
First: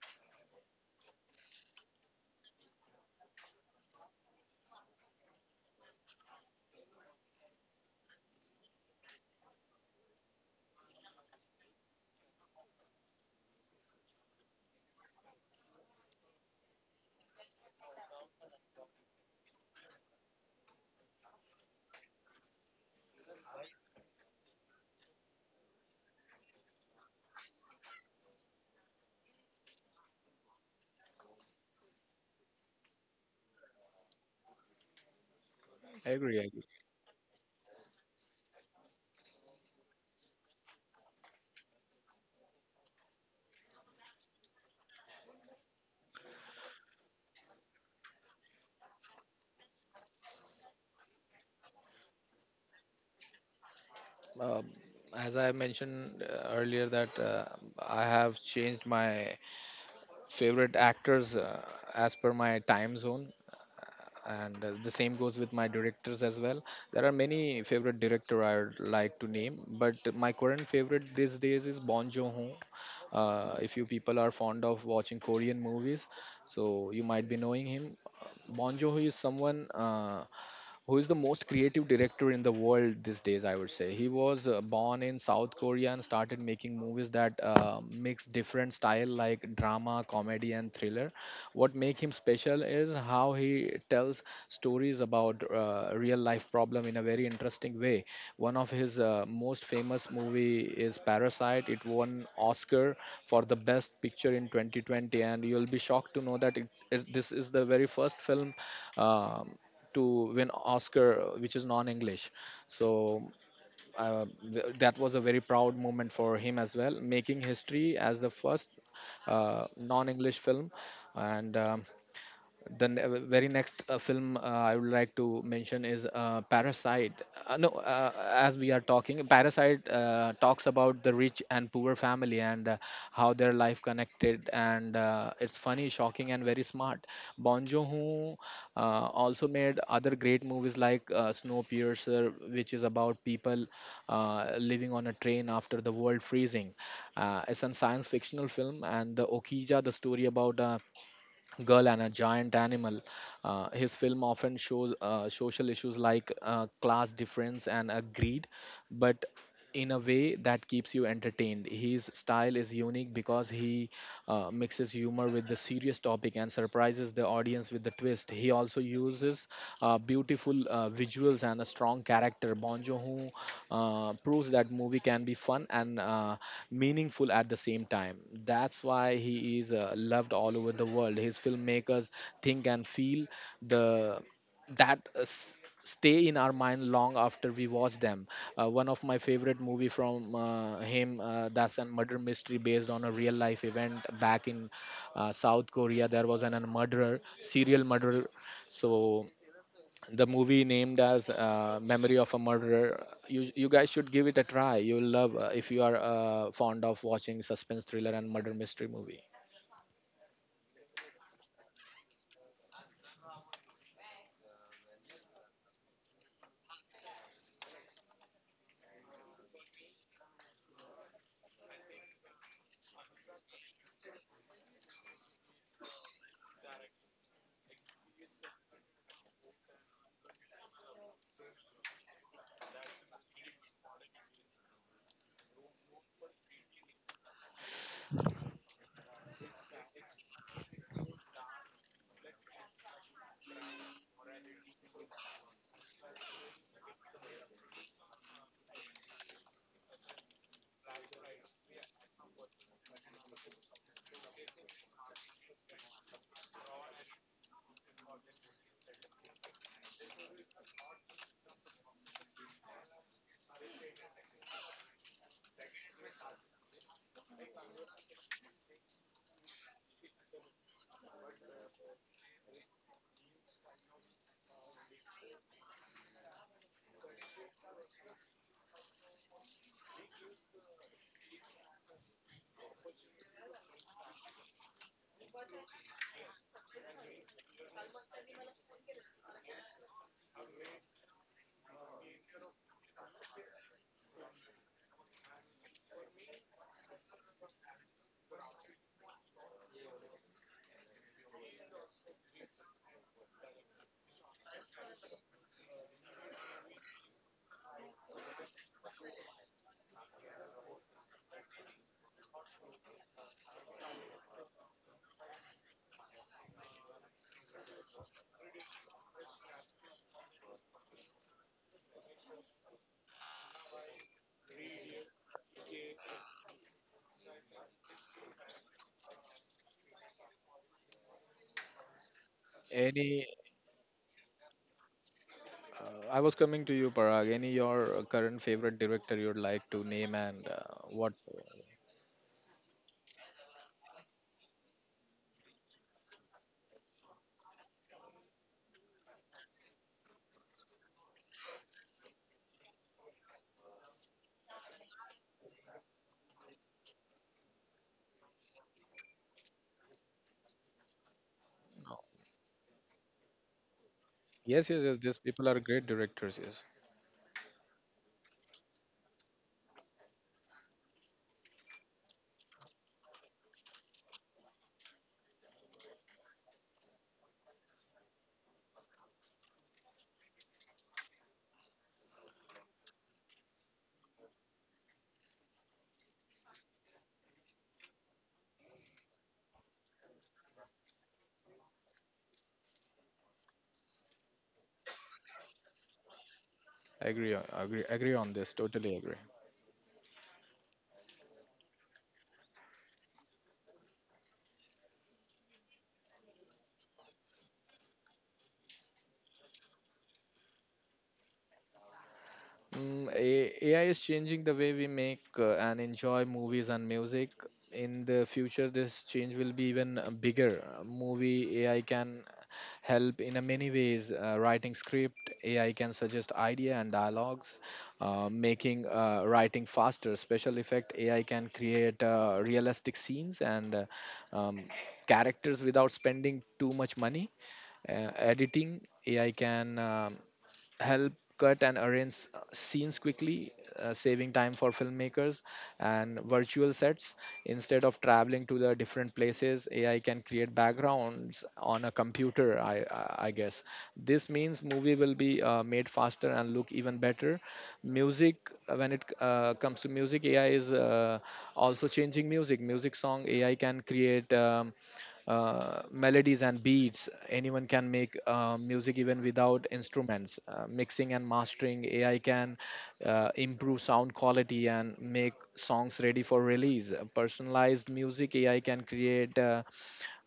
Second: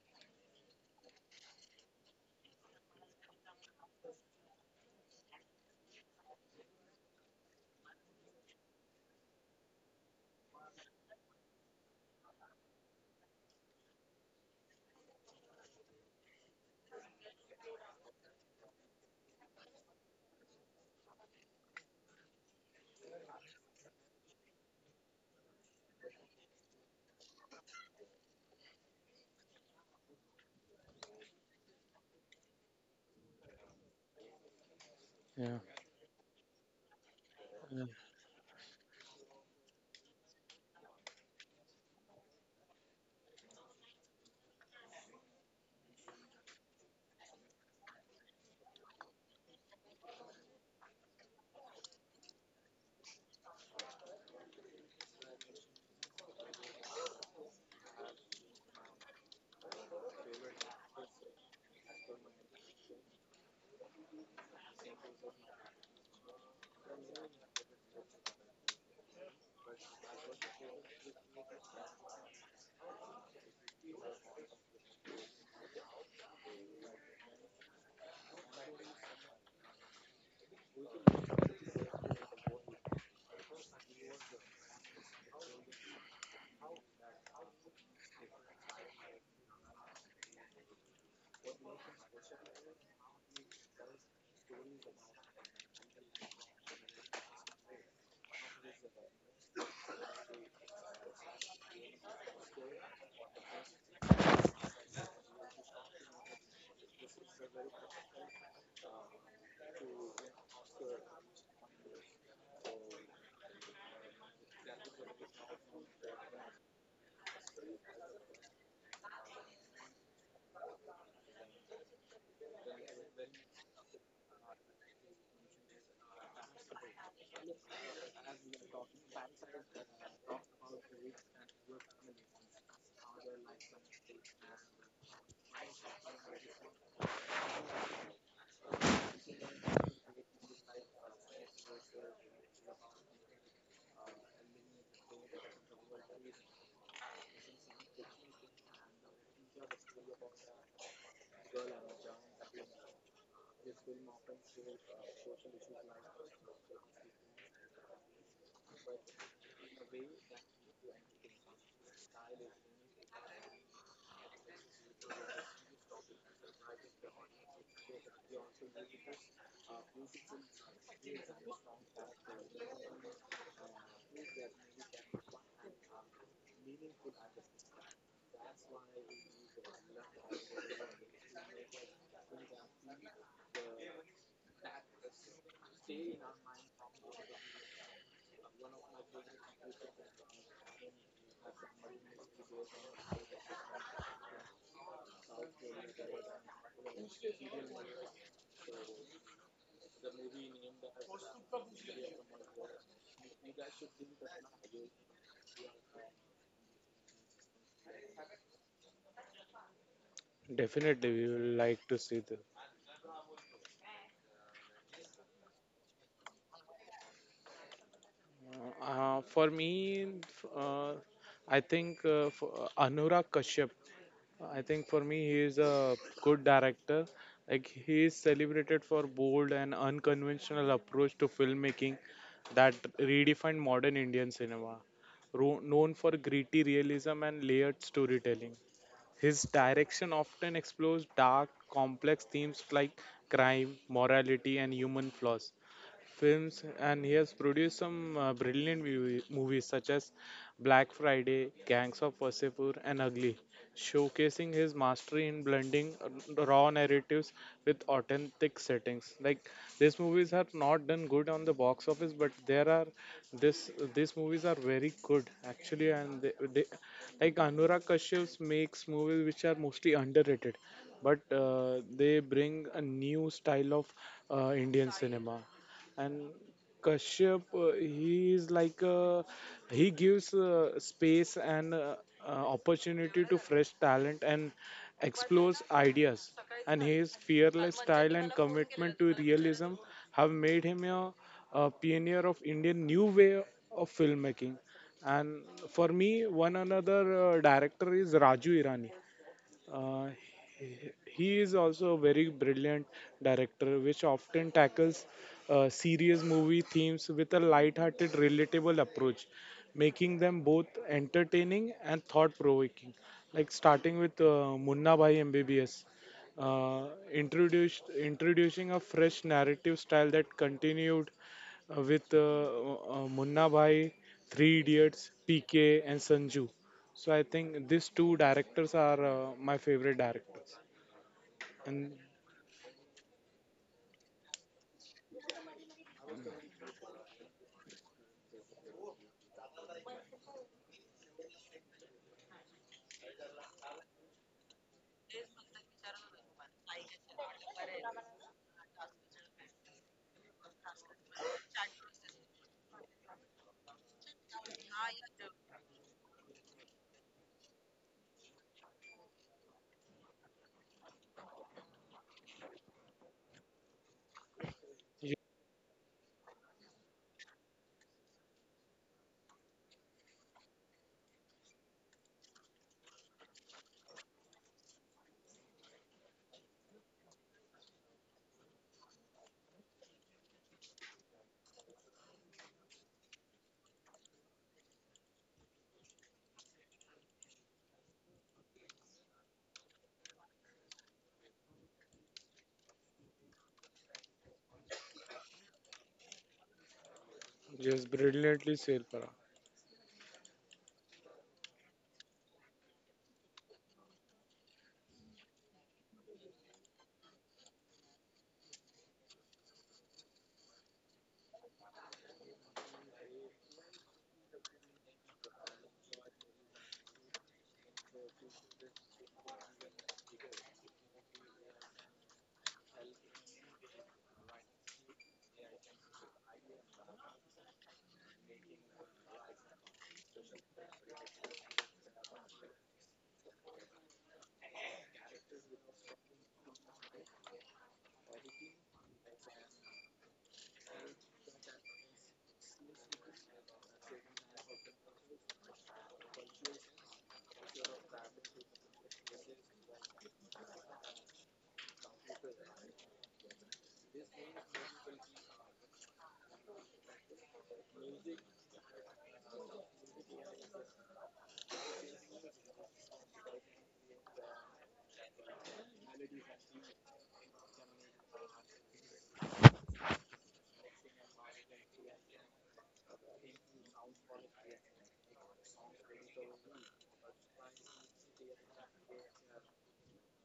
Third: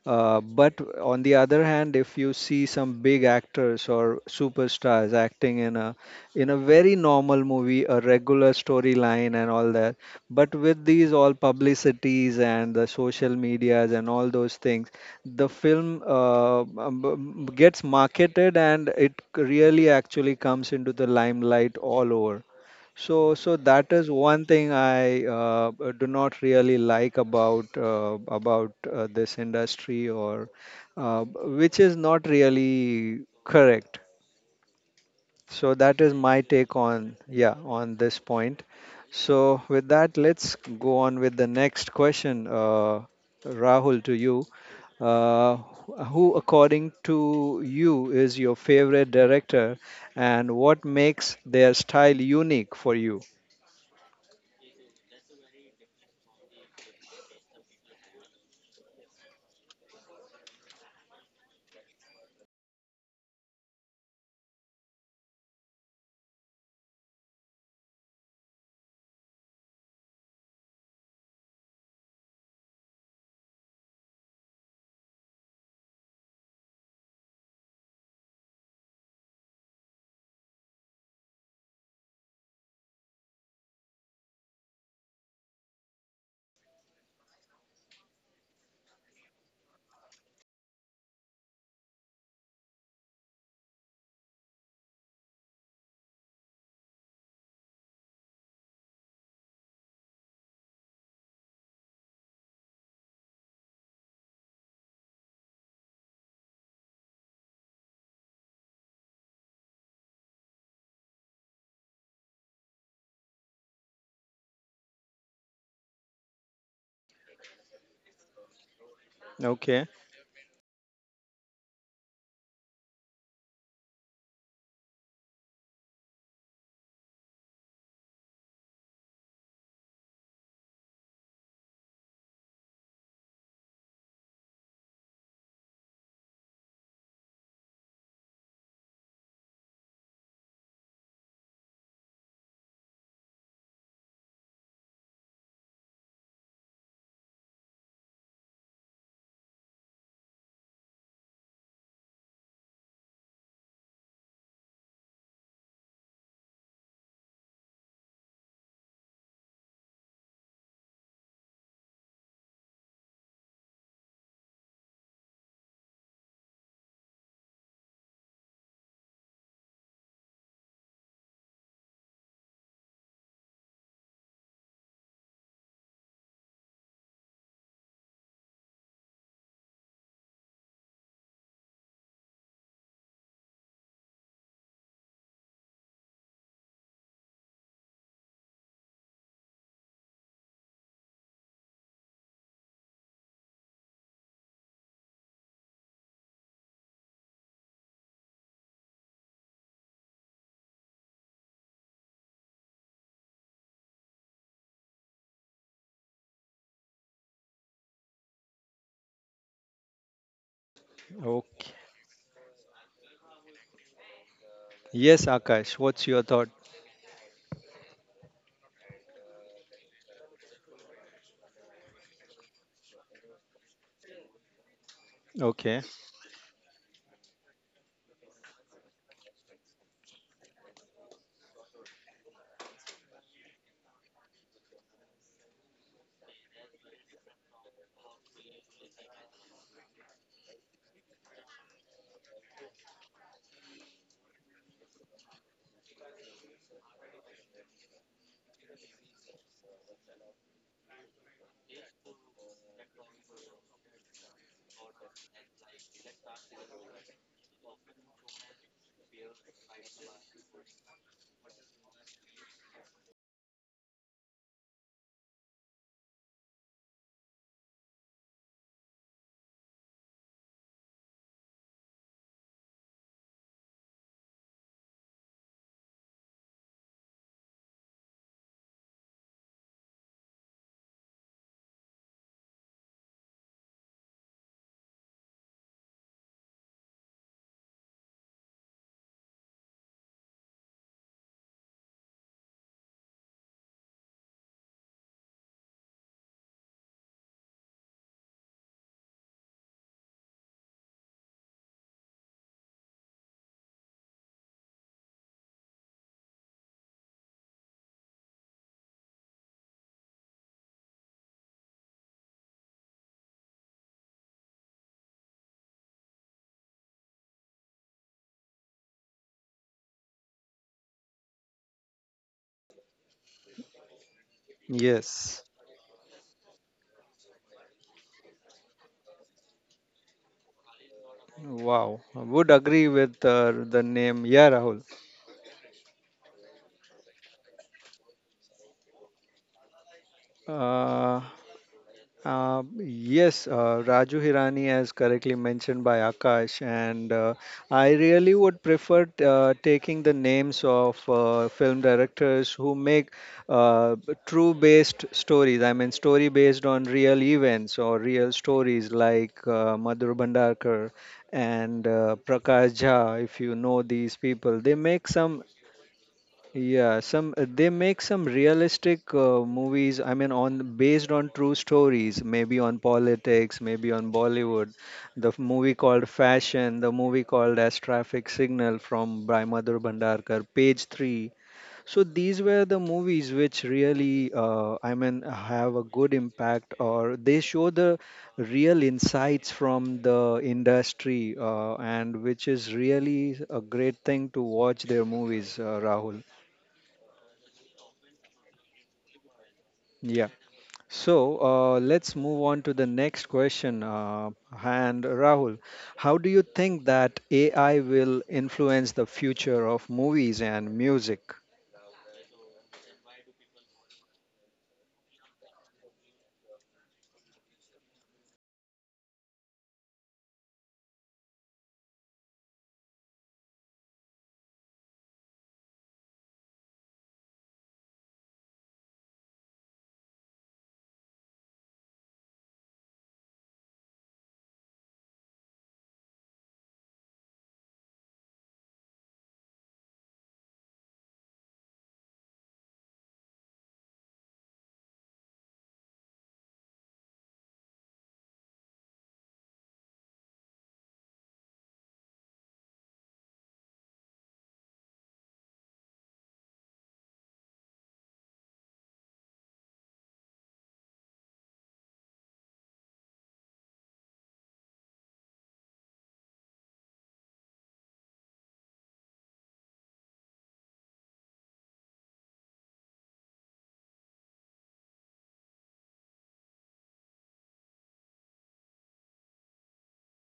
Speaker 1: but on the other hand, if you see some big actors or superstars acting in a very normal movie, a regular storyline and all that, but with these all publicities and the social medias and all those things, the film gets marketed, and it really actually comes into the limelight all over. So that is one thing I do not really like about this industry, or uh, b- which is not really correct.
Speaker 2: yeah,
Speaker 1: So that
Speaker 3: I
Speaker 1: is my
Speaker 3: agree. I agree.
Speaker 1: take on yeah
Speaker 2: yeah,
Speaker 1: on this point. So with that, let's go on with the next question, Rahul, to you. Uh, who, according to you, is your favorite director, and what makes their style unique for you?
Speaker 3: Um, as I mentioned earlier, that I have changed my favorite actors as per my time zone, and the same goes with my directors as well. There are many favorite director I would like to name, but my current favorite these days is Bon Joon-ho. Uh, if you people are fond of watching Korean movies, so you might be knowing him. Bon Joon-ho is someone who is the most creative director in the world these days, I would say. He was born in South Korea and started making movies that mix different style like drama, comedy, and thriller. What make him special is how he tells stories about real life problem in a very interesting way. One of his most famous movie is Parasite. It won Oscar for the best picture in 2020, and you'll be shocked to know that this is the very first film um, to win Oscar, which is non-English. So uh, that was a very proud moment for him as well, making history as the first
Speaker 1: Okay.
Speaker 3: non-English film. And very next film I would like to mention is Parasite. No, as we are talking, Parasite talks about the rich and poor family, and how their life connected, and it's funny, shocking, and very smart. Bon Joon-ho uh, also made other great movies like Snowpiercer, which is about people living on a train after the world freezing. It's a science fictional film, and the Okija, the story about Girl and a Giant Animal. His film often shows social issues like class difference and greed, but in a way that keeps you entertained. His style is unique because he mixes humor with the serious topic and surprises the audience with the twist. He also uses beautiful visuals and a strong character. Bon Joon-ho proves that movie can be fun and meaningful at the same time. That's why he is loved all over the world. His filmmakers think and feel the that uh, s- stay in our mind long after we watch them. Uh, one of my favorite movie from him, that's a murder mystery based on a real life event back in South Korea. There was a murderer, serial murderer. So the movie named as Memory of a Murderer. You guys should give it a try. You'll love if you are fond of watching suspense thriller and murder mystery movie.
Speaker 2: definitely we will
Speaker 1: Okay.
Speaker 2: like to see this.
Speaker 1: Yes, Akash, what's your thought?
Speaker 2: For me, f- I think for, Anurag Kashyap, I think for me, he is
Speaker 1: Okay.
Speaker 2: a good director. Like he is celebrated for bold and unconventional approach to filmmaking that redefined modern Indian cinema. Known for gritty realism and layered storytelling, his direction often explores dark, complex themes like crime, morality, and human flaws films, and he has produced some brilliant movies such as Black Friday, Gangs of Wasseypur, and Ugly, showcasing his mastery in blending raw narratives with authentic settings. Like these movies are not done good on the box office, but there are this these movies are very good actually, and they like Anurag Kashyap makes movies which are mostly underrated, but they bring a new style of Indian cinema. And Kashyap, he is he gives space and opportunity to fresh talent and explores ideas, and his fearless style and commitment to realism have made him a pioneer of Indian new way of filmmaking. And for me, one another director is Raju Irani. uh, he is also a very brilliant director, which often tackles serious movie themes with a light-hearted, relatable approach, making them both entertaining and thought-provoking. Like, starting with Munna Bhai MBBS, uh, introduced introducing a fresh narrative style that continued with Munna Bhai, Three Idiots,
Speaker 1: Yes.
Speaker 2: PK, and Sanju. So I think these two directors are my favorite directors. And
Speaker 1: Wow. I would agree
Speaker 3: Any,
Speaker 1: with the name. Yeah, Rahul.
Speaker 3: I was coming to you, Parag. Any your current favorite director you'd like to name and what?
Speaker 1: Uh, yes, Raju Hirani, as correctly mentioned by Akash, and I really would prefer taking the names of film directors who make uh, true based stories. I mean, story based on real events or real stories, like Madhur Bhandarkar and
Speaker 3: No.
Speaker 1: Prakash Jha. If you know these people,
Speaker 3: Yes,
Speaker 1: they
Speaker 3: yes, yes.
Speaker 1: make
Speaker 2: ju-
Speaker 3: These
Speaker 1: some
Speaker 3: people are great directors. Yes,
Speaker 1: yeah, some they make some realistic movies. I mean, on based on true stories, maybe on politics, maybe on Bollywood. Movie called Fashion, the movie called As Traffic Signal from by Madhur Bhandarkar, Page Three. So these were the movies which really, I mean, have a good impact, or they show the real insights from the industry, and which is really a great thing to watch their movies, Rahul.
Speaker 3: I agree.
Speaker 2: just
Speaker 3: Agree. Agree on this.
Speaker 2: brilliantly said,
Speaker 3: Totally
Speaker 2: Parag.
Speaker 3: agree.
Speaker 1: Yeah. So let's move on to the next question. And Rahul, how do you think that AI will influence the future of movies and music?
Speaker 3: AI is changing the way we make and enjoy movies and music. In the future, this change will be even bigger. Movie AI can help in a many ways. Writing script, AI can suggest idea and dialogues. Making writing faster, special effect AI can create realistic scenes and um, characters without spending too much money. Editing AI can help cut and arrange scenes quickly, saving time for filmmakers and virtual sets. Instead of traveling to the different places, AI can create backgrounds on a computer, I guess. This means movie will be made faster and look even better. Music, when it comes to music, AI is also changing music. Music song, AI can create. Melodies and beats. Anyone can make music even without instruments. Mixing and mastering AI can improve sound quality and make songs ready for release. Personalized music AI can create uh,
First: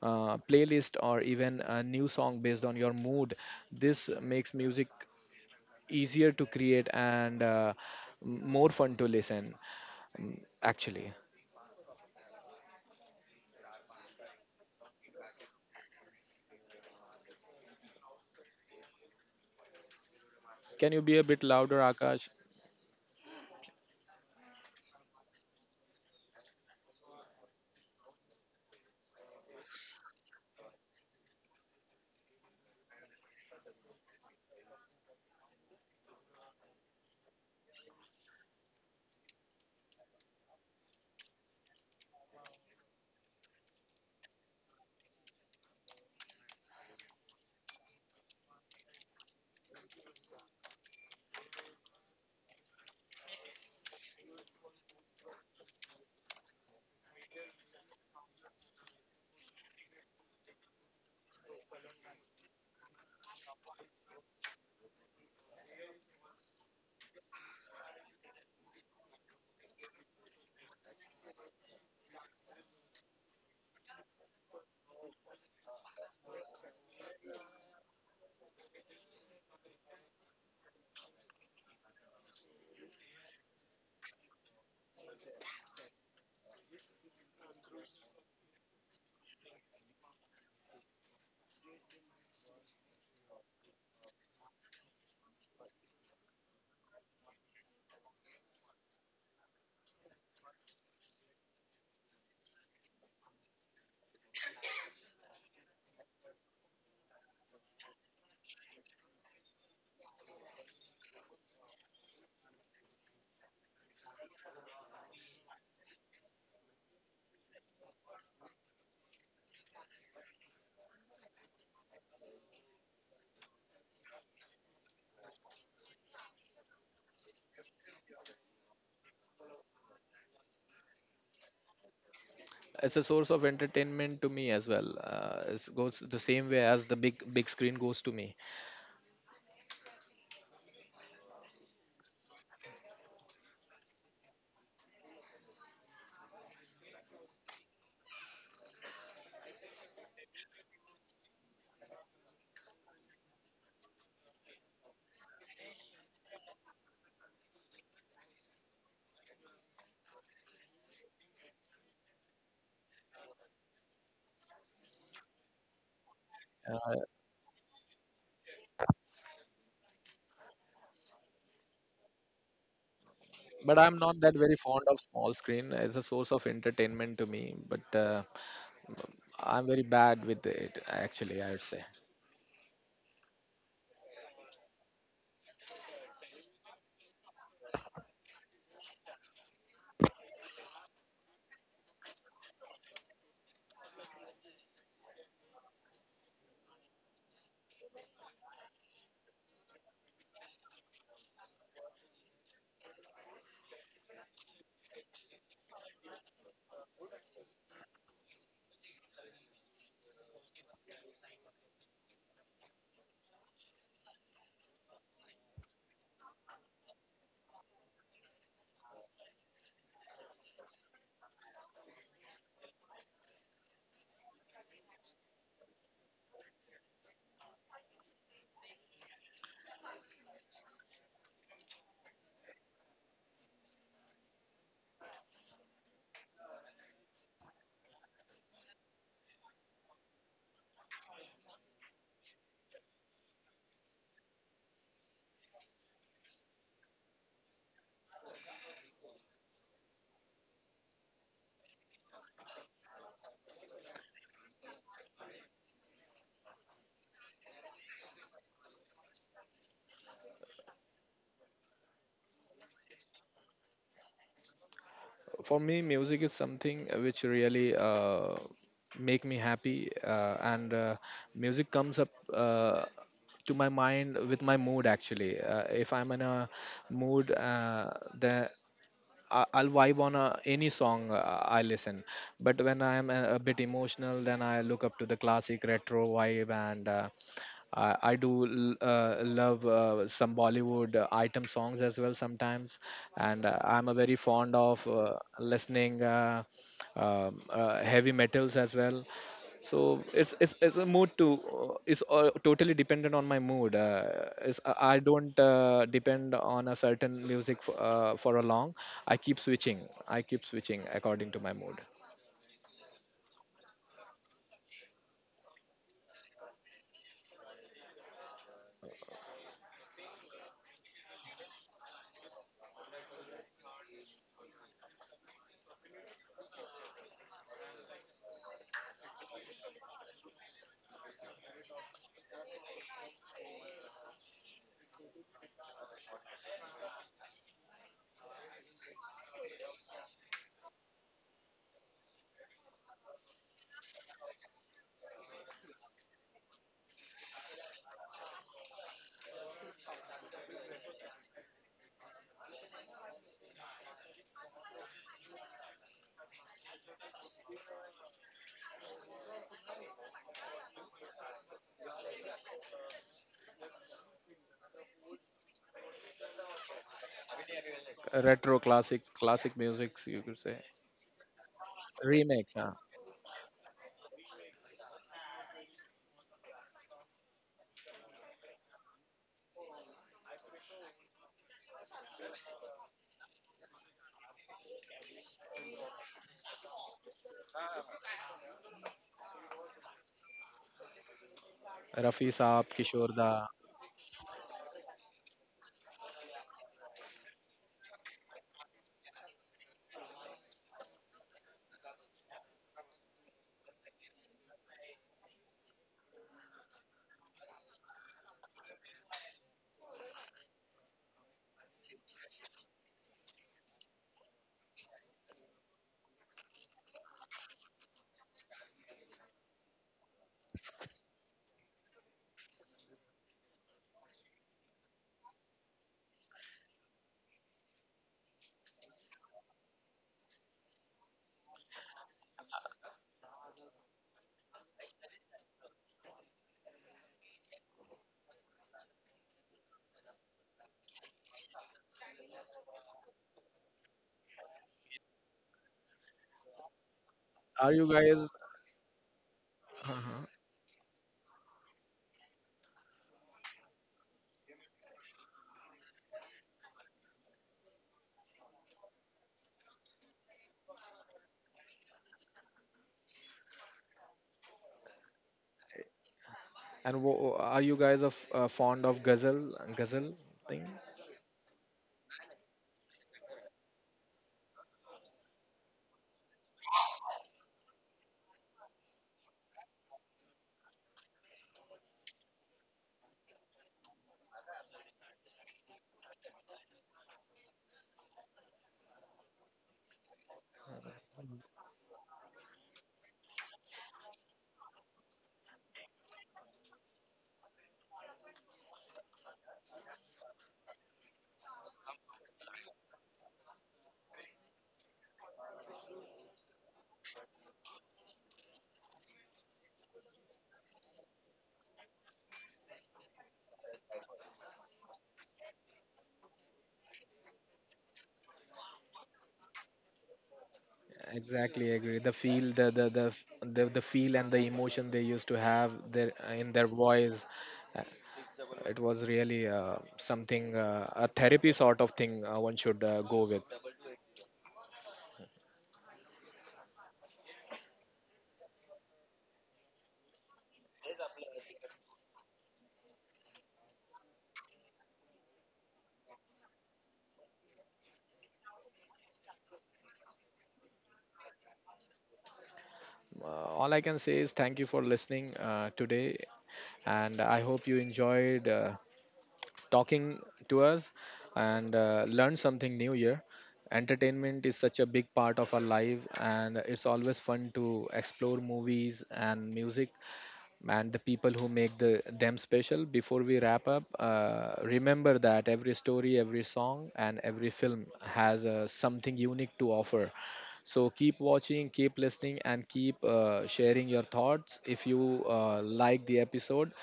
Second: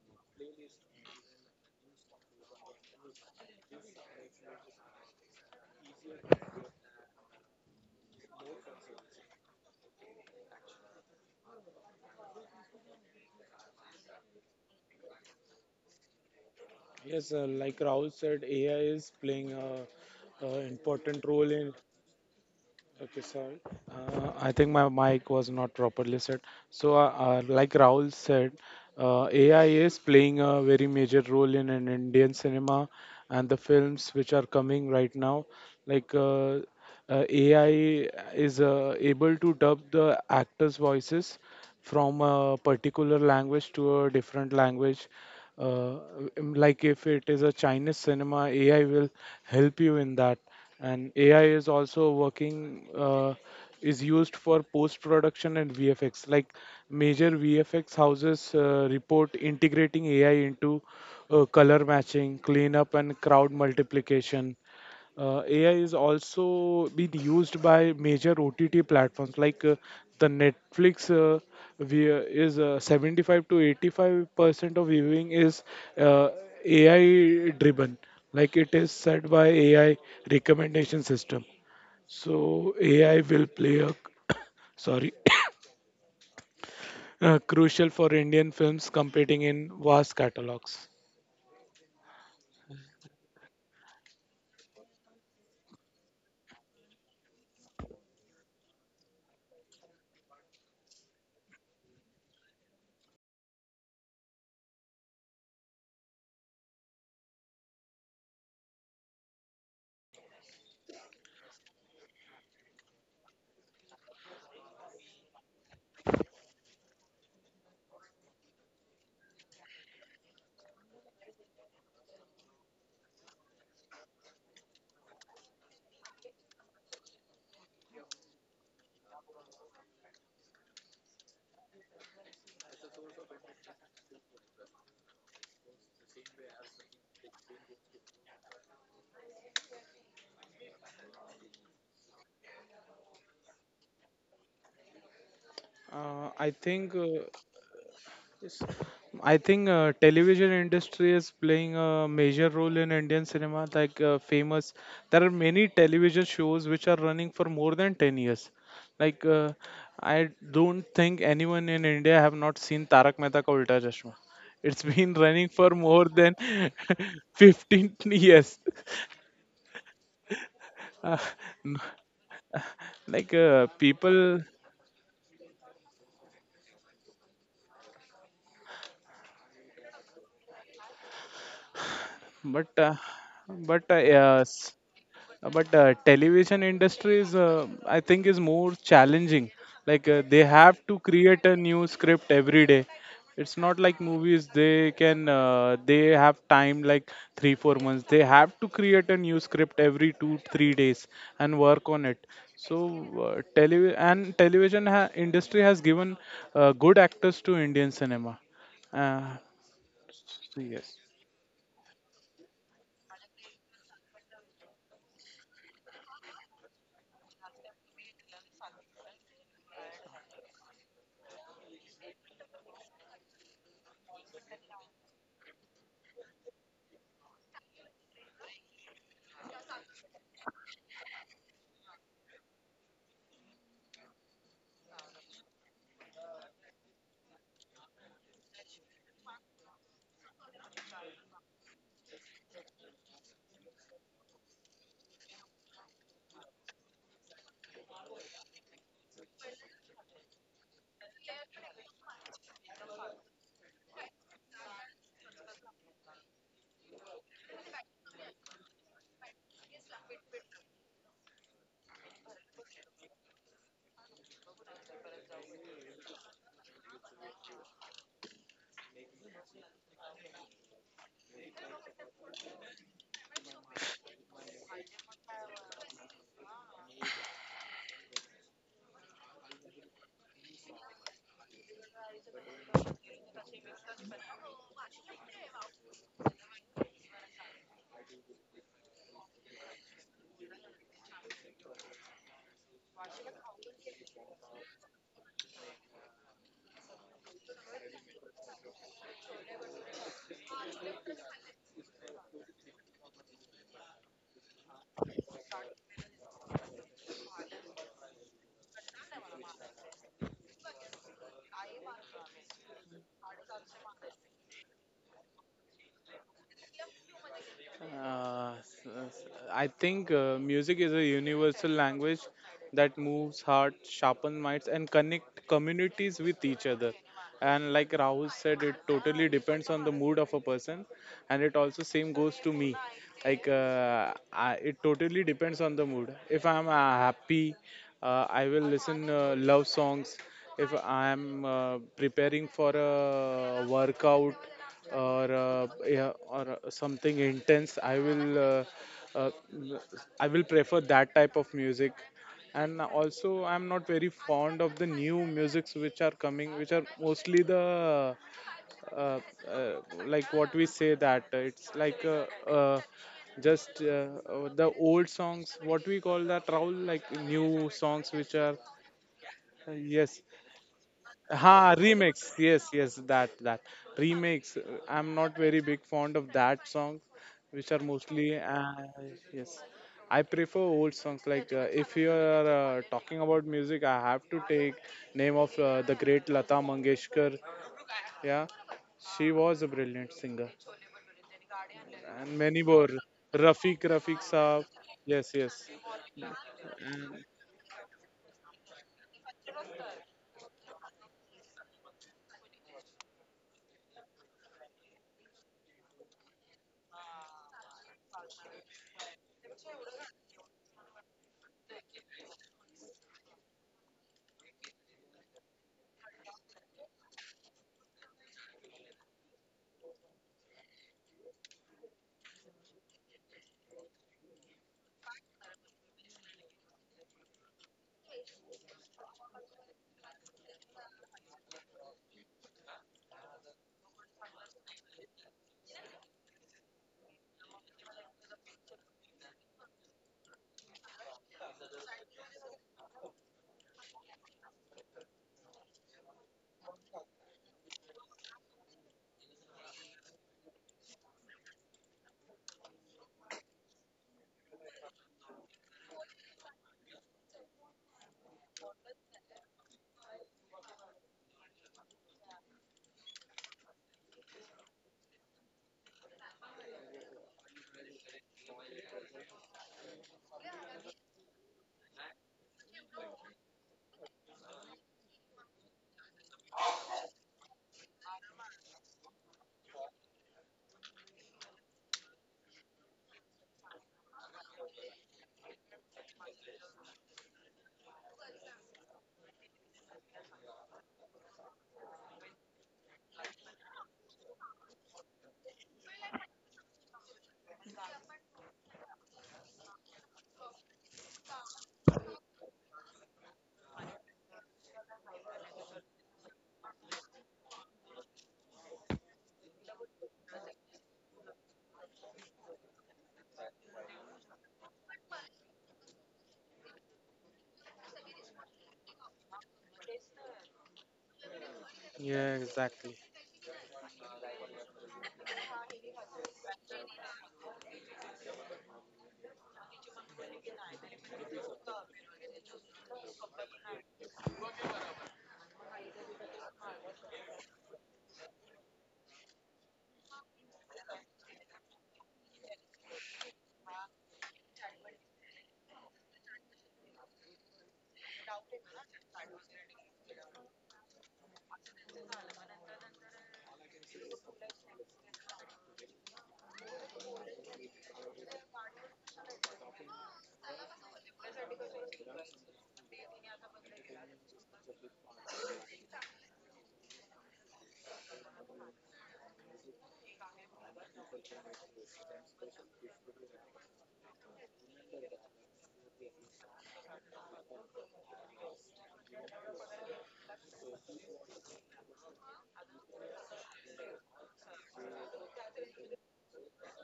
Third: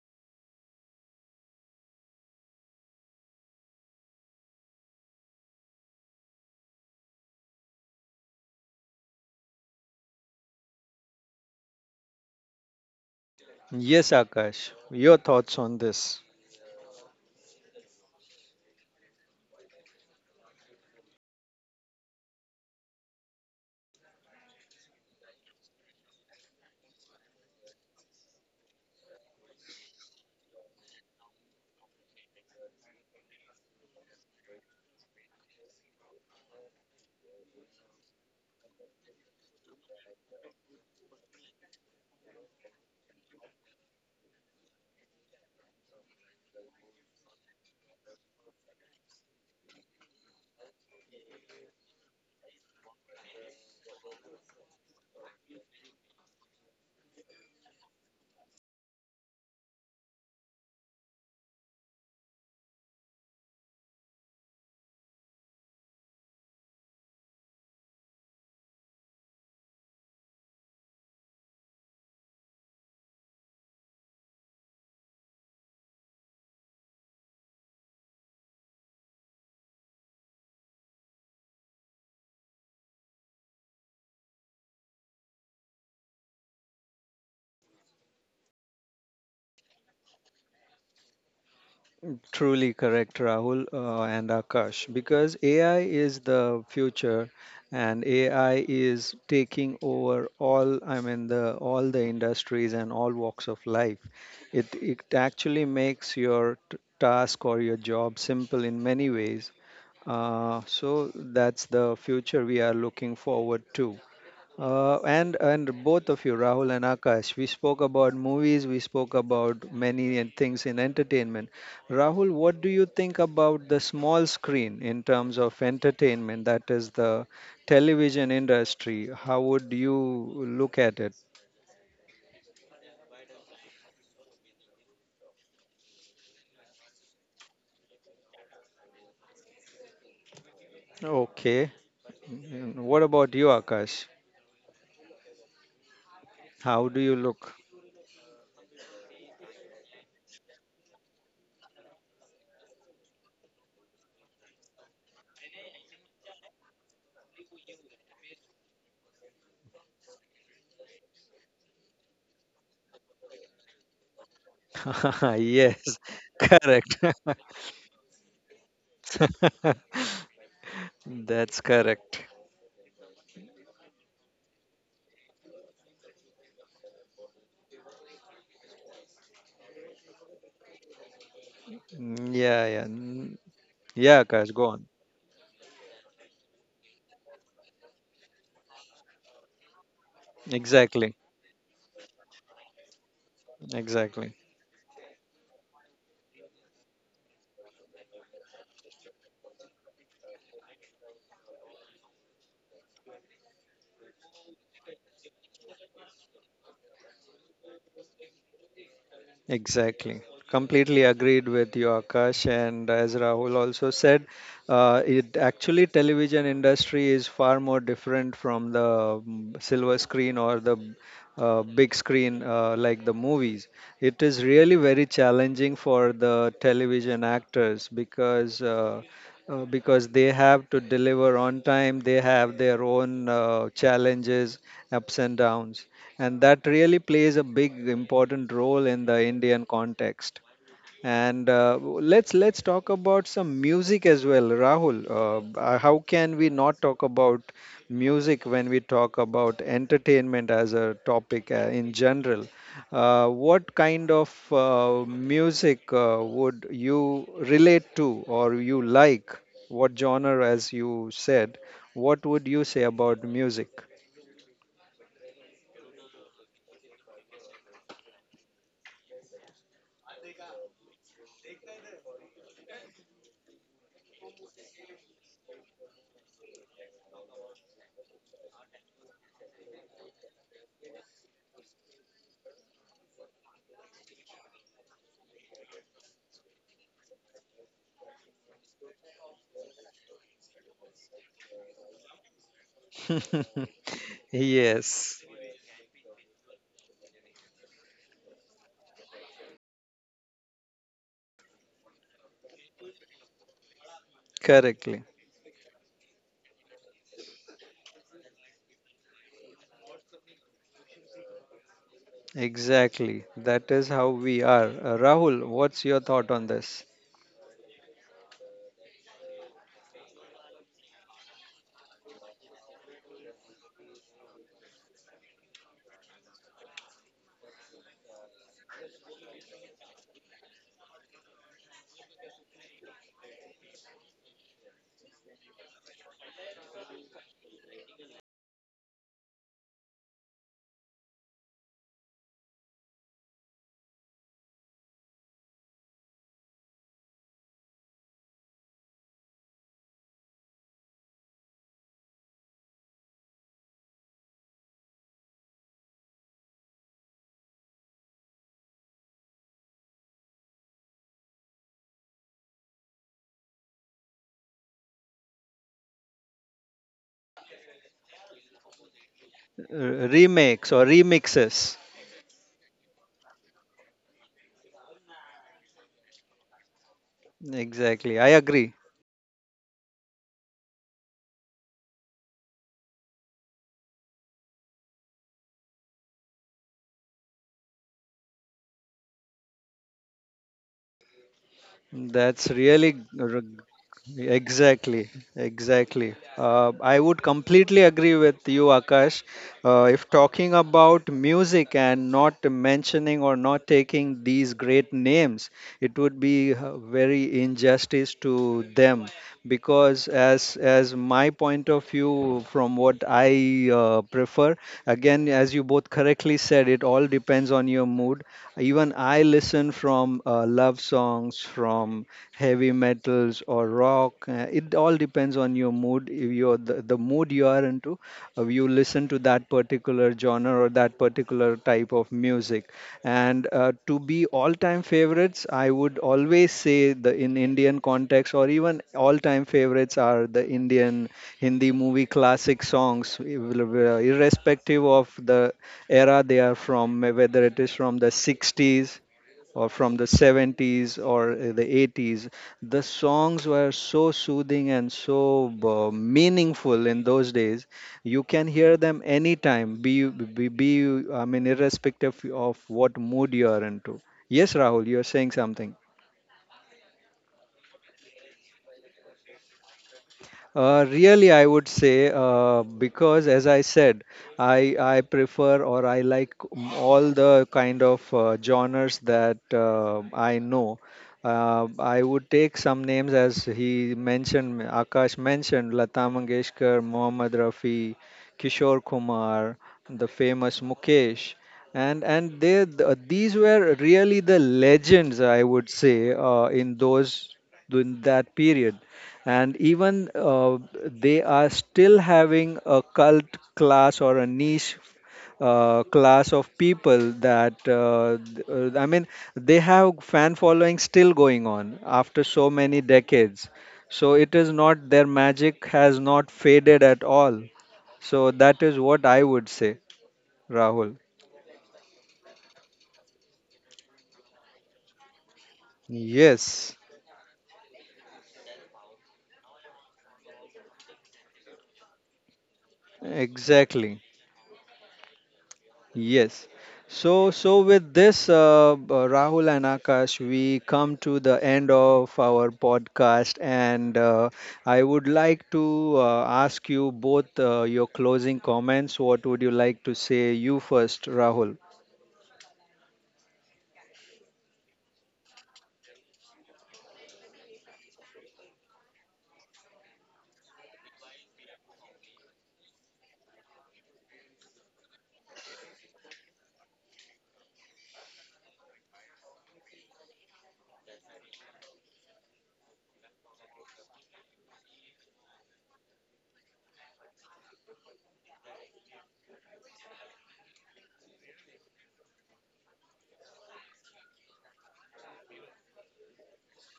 Speaker 3: uh, playlist or even a new song based on your mood. This makes music easier to create and more fun to listen. Actually,
Speaker 1: Yes, Akash, your thoughts on this?
Speaker 2: Yes, like Rahul said, AI is playing a
Speaker 3: can you be
Speaker 2: important
Speaker 3: a bit
Speaker 2: role in.
Speaker 3: louder, Akash?
Speaker 2: Okay, sorry. I think my mic was not properly set. So, like Rahul said, AI is playing a very major role in Indian cinema and the films which are coming right now. Like uh, AI is able to dub the actors' voices from a particular language to a different language, uh, like if it is a Chinese cinema, AI will help you in that. And AI is also working, uh, is used for post production and VFX. Like major VFX houses report integrating AI into color matching, cleanup, and crowd multiplication. AI is also being used by major OTT platforms like the Netflix. We, is 75 to 85% of viewing is uh, AI driven, like it is said, by AI recommendation system. So AI will play a sorry crucial for Indian films competing in vast catalogs.
Speaker 1: Truly correct, Rahul and Akash, because AI is the future and AI is taking over all, I mean, the all the industries and all walks of life. It actually makes your task or your job simple in many ways. So that's the future we are looking forward to. And both of you, Rahul and Akash, we spoke about movies, we spoke about many and things in entertainment. Rahul, what do you think about the small screen in terms of entertainment, that is the television industry? How would you look at it?
Speaker 3: It's a source of entertainment to me as well. It goes the same way as the big big screen goes to me.
Speaker 1: Okay. Mm, what about you, Akash?
Speaker 2: I
Speaker 1: How
Speaker 2: think.
Speaker 1: do you look?
Speaker 2: I think television industry is playing a major role in Indian cinema. There are many television shows which are running for more than 10 years. Like I don't think anyone in India have not seen Tarak Mehta Ka Ulta Chashma. It's been running for more
Speaker 1: Yes,
Speaker 2: than
Speaker 1: correct.
Speaker 3: Uh,
Speaker 2: 15 years.
Speaker 1: That's correct.
Speaker 2: Like
Speaker 3: but I'm not that
Speaker 2: people,
Speaker 3: very fond of small screen. It's a source of entertainment to me, but I'm very bad with it. Actually, I would say
Speaker 1: Mm, yeah,
Speaker 2: but
Speaker 1: yeah.
Speaker 2: uh,
Speaker 1: Mm,
Speaker 2: but
Speaker 1: yeah, Akash, go
Speaker 2: Yes.
Speaker 1: on.
Speaker 2: But Television industry is, I think, is more challenging. Like they have to
Speaker 1: Exactly.
Speaker 2: create a new script every day. It's not like
Speaker 1: Exactly,
Speaker 2: movies, they can they have time like 3 4 months. They have to create a new script every 2 3 days and work on it. So tele- and television industry has given good actors to Indian cinema. uh,
Speaker 1: exactly.
Speaker 2: so yes.
Speaker 1: Completely agreed with you, Akash. And as Rahul also said, it actually television industry is far more different from the mm, silver screen or the big screen like the movies. It is really very challenging for the television actors because they have to deliver on time, they have their own challenges, ups and downs. And that really plays a big important role in the Indian context. And let's talk about some music as well, Rahul. How can we not talk about music when we talk about entertainment as a topic in general? What kind of music would you relate to or you like? What genre, as you said, what would you say about music?
Speaker 3: for me, music is something which really. Make me happy and music comes up to my mind with my mood. Actually, if I'm in a mood, the I- I'll vibe on a, any song I listen. But when I am a bit emotional, then I look up to the classic retro vibe, and I love some Bollywood item songs as well sometimes. And I'm a very fond of
Speaker 1: Yes.
Speaker 3: listening heavy metals as well. So it's a mood to is totally dependent on my mood. Is I
Speaker 1: Correctly.
Speaker 3: don't depend on a certain music for a long. I keep switching i keep switching according to my mood.
Speaker 1: Exactly. That is how we are. Rahul, what's your thought on this?
Speaker 2: Uh, s- I think music is a universal language that moves heart, sharpens minds, and connect communities with each other. And like Rahul said, it totally depends on the mood of a person, and it also same goes to me. Like I, it totally depends on the mood. If I'm happy, I will listen love songs. If I'm preparing for a workout or yeah, or something intense, I will uh, I will prefer that type of music. And also I'm not very fond of the new musics which are coming, which are mostly the uh, uh, like what we say that it's like just the old songs, what we call that, Raul, like new songs which are
Speaker 3: Retro classic, classic music,
Speaker 1: R-
Speaker 2: yes.
Speaker 3: you could say.
Speaker 1: Remakes or
Speaker 2: Ha,
Speaker 1: remixes?
Speaker 2: remix.
Speaker 3: Remakes,
Speaker 2: Yes,
Speaker 3: huh?
Speaker 2: yes, that that remix. I'm not very big fond of that songs, which are mostly
Speaker 1: Exactly. I agree.
Speaker 2: yes. I prefer old songs. Like if you are talking about music, I have to take name of the great Lata Mangeshkar. Yeah, she was a brilliant singer, and
Speaker 3: Rafi
Speaker 1: That's
Speaker 2: many
Speaker 3: Saab,
Speaker 2: more.
Speaker 1: really
Speaker 3: Kishore
Speaker 1: r-
Speaker 3: Da.
Speaker 2: Rafiq, Rafiq Saab.
Speaker 1: exactly,
Speaker 2: Yes, yes,
Speaker 1: exactly. I
Speaker 2: and
Speaker 1: would completely agree with you, Akash. If talking about music and not mentioning or not taking these great names, it would be very injustice to them, because as my point of view from what I prefer, again, as you both correctly said, it all depends on your mood. Even I listen from love songs, from heavy metals or rock. It all depends on your mood. If you're the mood you are into, you listen to that particular genre or that particular type of music. And to be all-time favorites, I would always say the in Indian context or even all-time favorites are the Indian Hindi movie classic songs, irrespective of the era they are from, whether it
Speaker 3: Are
Speaker 1: is
Speaker 3: you
Speaker 1: from the
Speaker 3: guys,
Speaker 1: 60s or from the
Speaker 3: uh
Speaker 1: 70s or the 80s. The songs were so soothing and so meaningful in those days. You can hear them anytime, be, you- I mean, irrespective of what mood you are into. Yes, Rahul, you're saying something.
Speaker 3: are you guys of fond of ghazal? Ghazal thing.
Speaker 1: Really, I would say because, as I said, I prefer or I like all the kind of genres that I know. I would take some names as he mentioned, Akash mentioned: Lata Mangeshkar, Mohammad Rafi, Kishore Kumar, the famous Mukesh. These were really the legends, I would say, in that period. And even they are still having a cult class or a niche class of people that I mean, they have fan following still going on after so many decades. So it is not, their magic has not faded at all. So that is what I would say, Rahul.
Speaker 3: Exactly, agree. The
Speaker 2: yeah,
Speaker 3: feel,
Speaker 2: exactly.
Speaker 3: the feel and the emotion they used to have their in their
Speaker 1: Yes,
Speaker 3: voice, uh, it was really something a therapy sort of thing one should go with.
Speaker 1: exactly. Yes. So, so with this, Rahul and Akash, we come to the end of our podcast. And I would like to ask you both your closing comments. What would you like to say? You first, Rahul.
Speaker 3: Uh, all I can say is thank you for listening today, and I hope you enjoyed talking to us and learned something new here. Entertainment is such a big part of our life, and it's always fun to explore movies and music and the people who make them special. Before we wrap up, remember that every story, every song, and every film has something unique to offer. So keep watching, keep listening, and keep sharing your thoughts. If you like the episode,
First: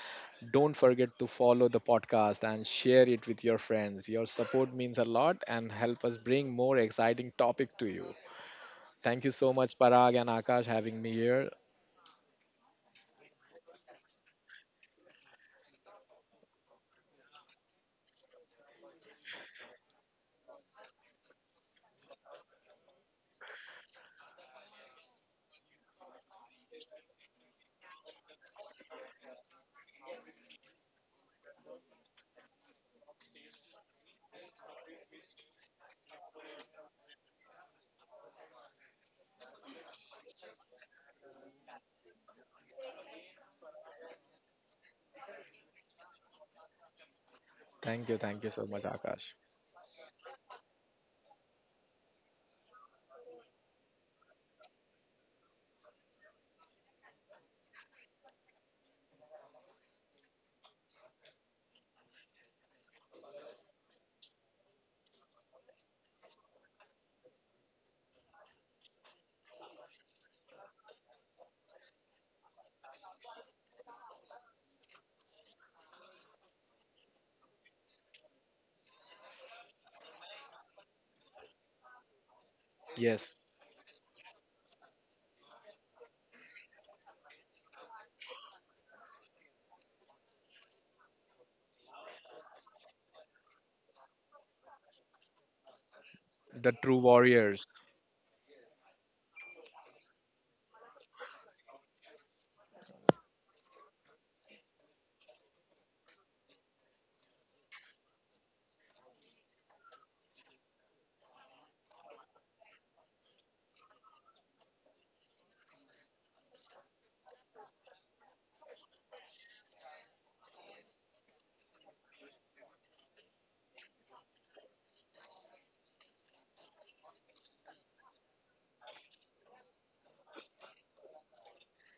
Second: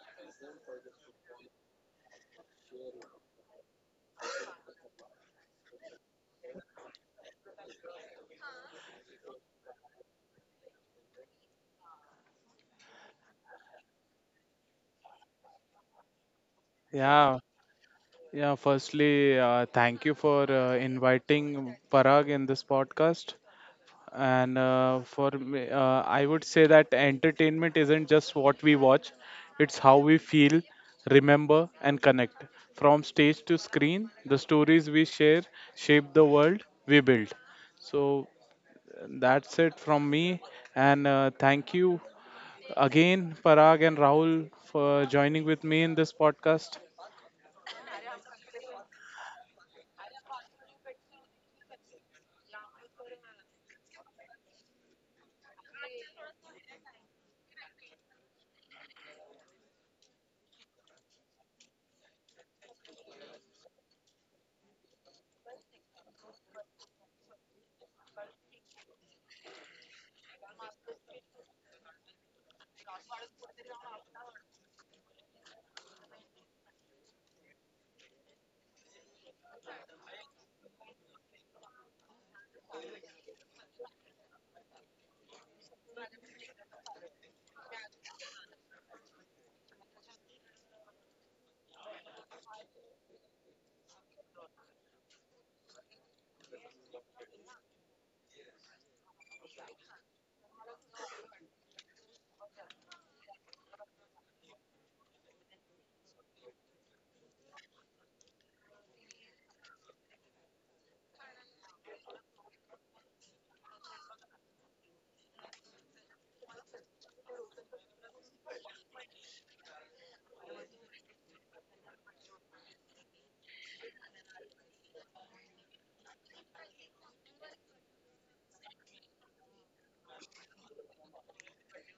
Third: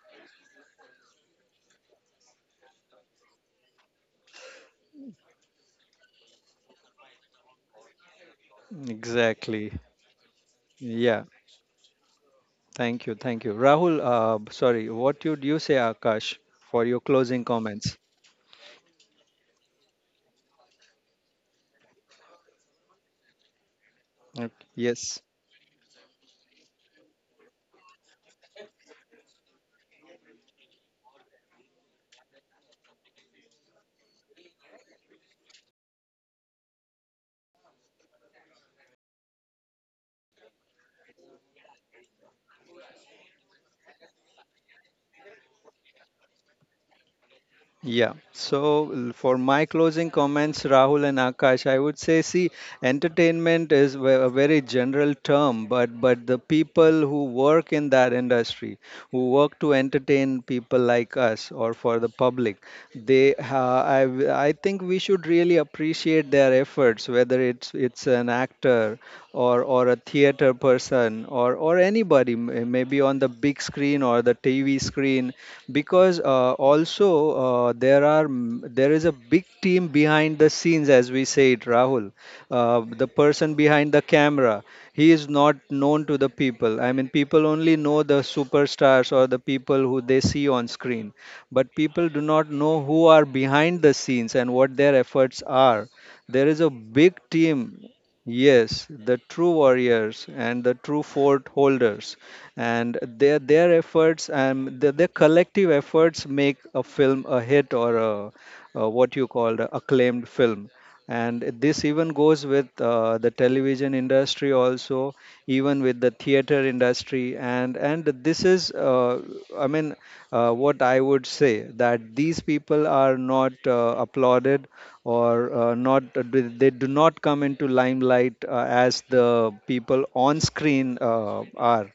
Speaker 3: don't forget to follow the podcast and share it with your friends. Your support means a lot and help us bring more exciting topic to you. Thank you so
Speaker 1: Exactly.
Speaker 3: much, Parag and Akash, having me
Speaker 1: Yeah.
Speaker 3: here.
Speaker 1: Thank you. Thank you, Rahul. Sorry. What would you say, Akash, for your
Speaker 2: Yeah.
Speaker 1: closing comments?
Speaker 2: Yeah, firstly, thank you for inviting Parag in this podcast. And
Speaker 1: Okay. Yes.
Speaker 2: for me, I would say that entertainment isn't just what we watch, it's how we feel, remember, and connect. From stage to screen, the stories we share shape the world we build. So that's it from me. And thank you again, Parag and Rahul, for joining with me in this podcast.
Speaker 3: Thank
Speaker 1: Yeah.
Speaker 3: you, thank you so much, Akash.
Speaker 1: For my closing comments, Rahul and Akash, I would say, see, entertainment is a very general term, but the people who work in that industry, who work to entertain people like us or for the public, they, ha I, w- I think we should really appreciate their efforts, whether it's an actor or a theater person or anybody, maybe on the big screen or the TV screen, because also there is a big team behind the scenes, as we say it, Rahul. The
Speaker 3: Yes,
Speaker 1: person behind the camera, he is not known to the people. I mean, people only know the superstars or the people who they see on screen, but people do not know who are behind the scenes and what their efforts are. There is
Speaker 3: the
Speaker 1: a
Speaker 3: true
Speaker 1: big
Speaker 3: warriors.
Speaker 1: team. Yes, the true warriors and the true fort holders, and their efforts and their collective efforts make a film a hit or a what you call a acclaimed film. And this even goes with the television industry also, even with the theater industry. And this is I mean, what I would say, that these people are not applauded or not do- they do not come into limelight as the people on screen are.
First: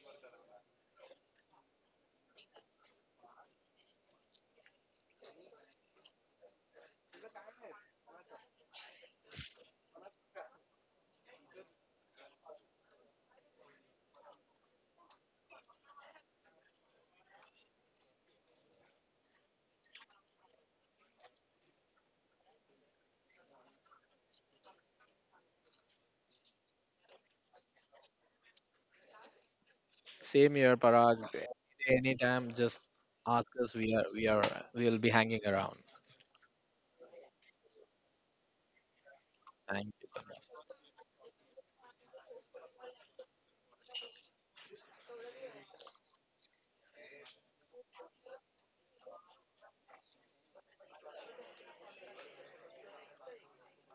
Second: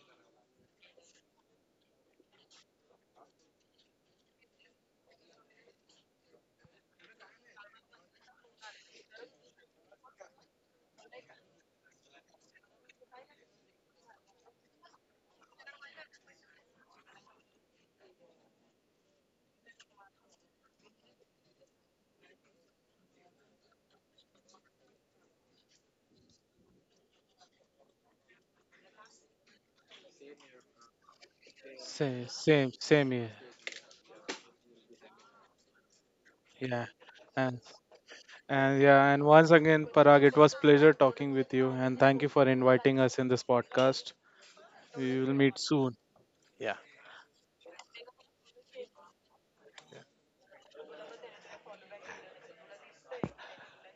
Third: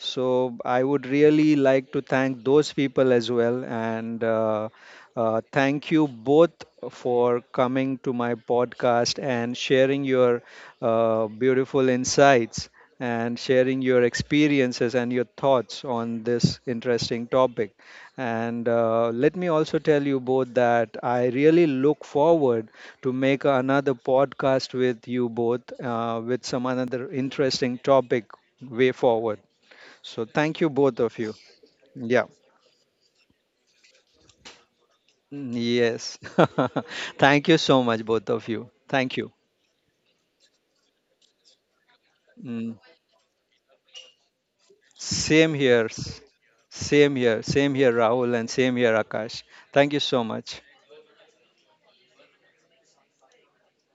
Speaker 1: So I would really like to thank those people as well. And thank you both for coming to my podcast and sharing your beautiful insights and sharing your experiences and your thoughts on this interesting topic. And let me also tell you both that I really look forward to make another podcast with you both with some another interesting topic way forward. So
Speaker 3: Same
Speaker 1: thank you
Speaker 3: here,
Speaker 1: both of
Speaker 3: Parag.
Speaker 1: you. Yeah.
Speaker 2: Same,
Speaker 3: Anytime,
Speaker 2: same,
Speaker 3: just
Speaker 2: same here.
Speaker 3: ask us. We'll be hanging
Speaker 1: Mm,
Speaker 3: around.
Speaker 1: yes.
Speaker 2: Yeah,
Speaker 1: Thank you
Speaker 2: and
Speaker 1: so much both of you.
Speaker 2: and yeah,
Speaker 1: Thank
Speaker 2: and
Speaker 1: you.
Speaker 2: once again,
Speaker 3: Thank you
Speaker 2: Parag,
Speaker 3: so
Speaker 2: it
Speaker 3: much.
Speaker 2: was pleasure talking with you, and thank you for
Speaker 1: Mm.
Speaker 2: inviting us in this podcast. We will
Speaker 1: Same
Speaker 2: meet
Speaker 1: here.
Speaker 2: soon.
Speaker 1: Same here. Same here, Rahul, and same here, Akash. Thank you so much.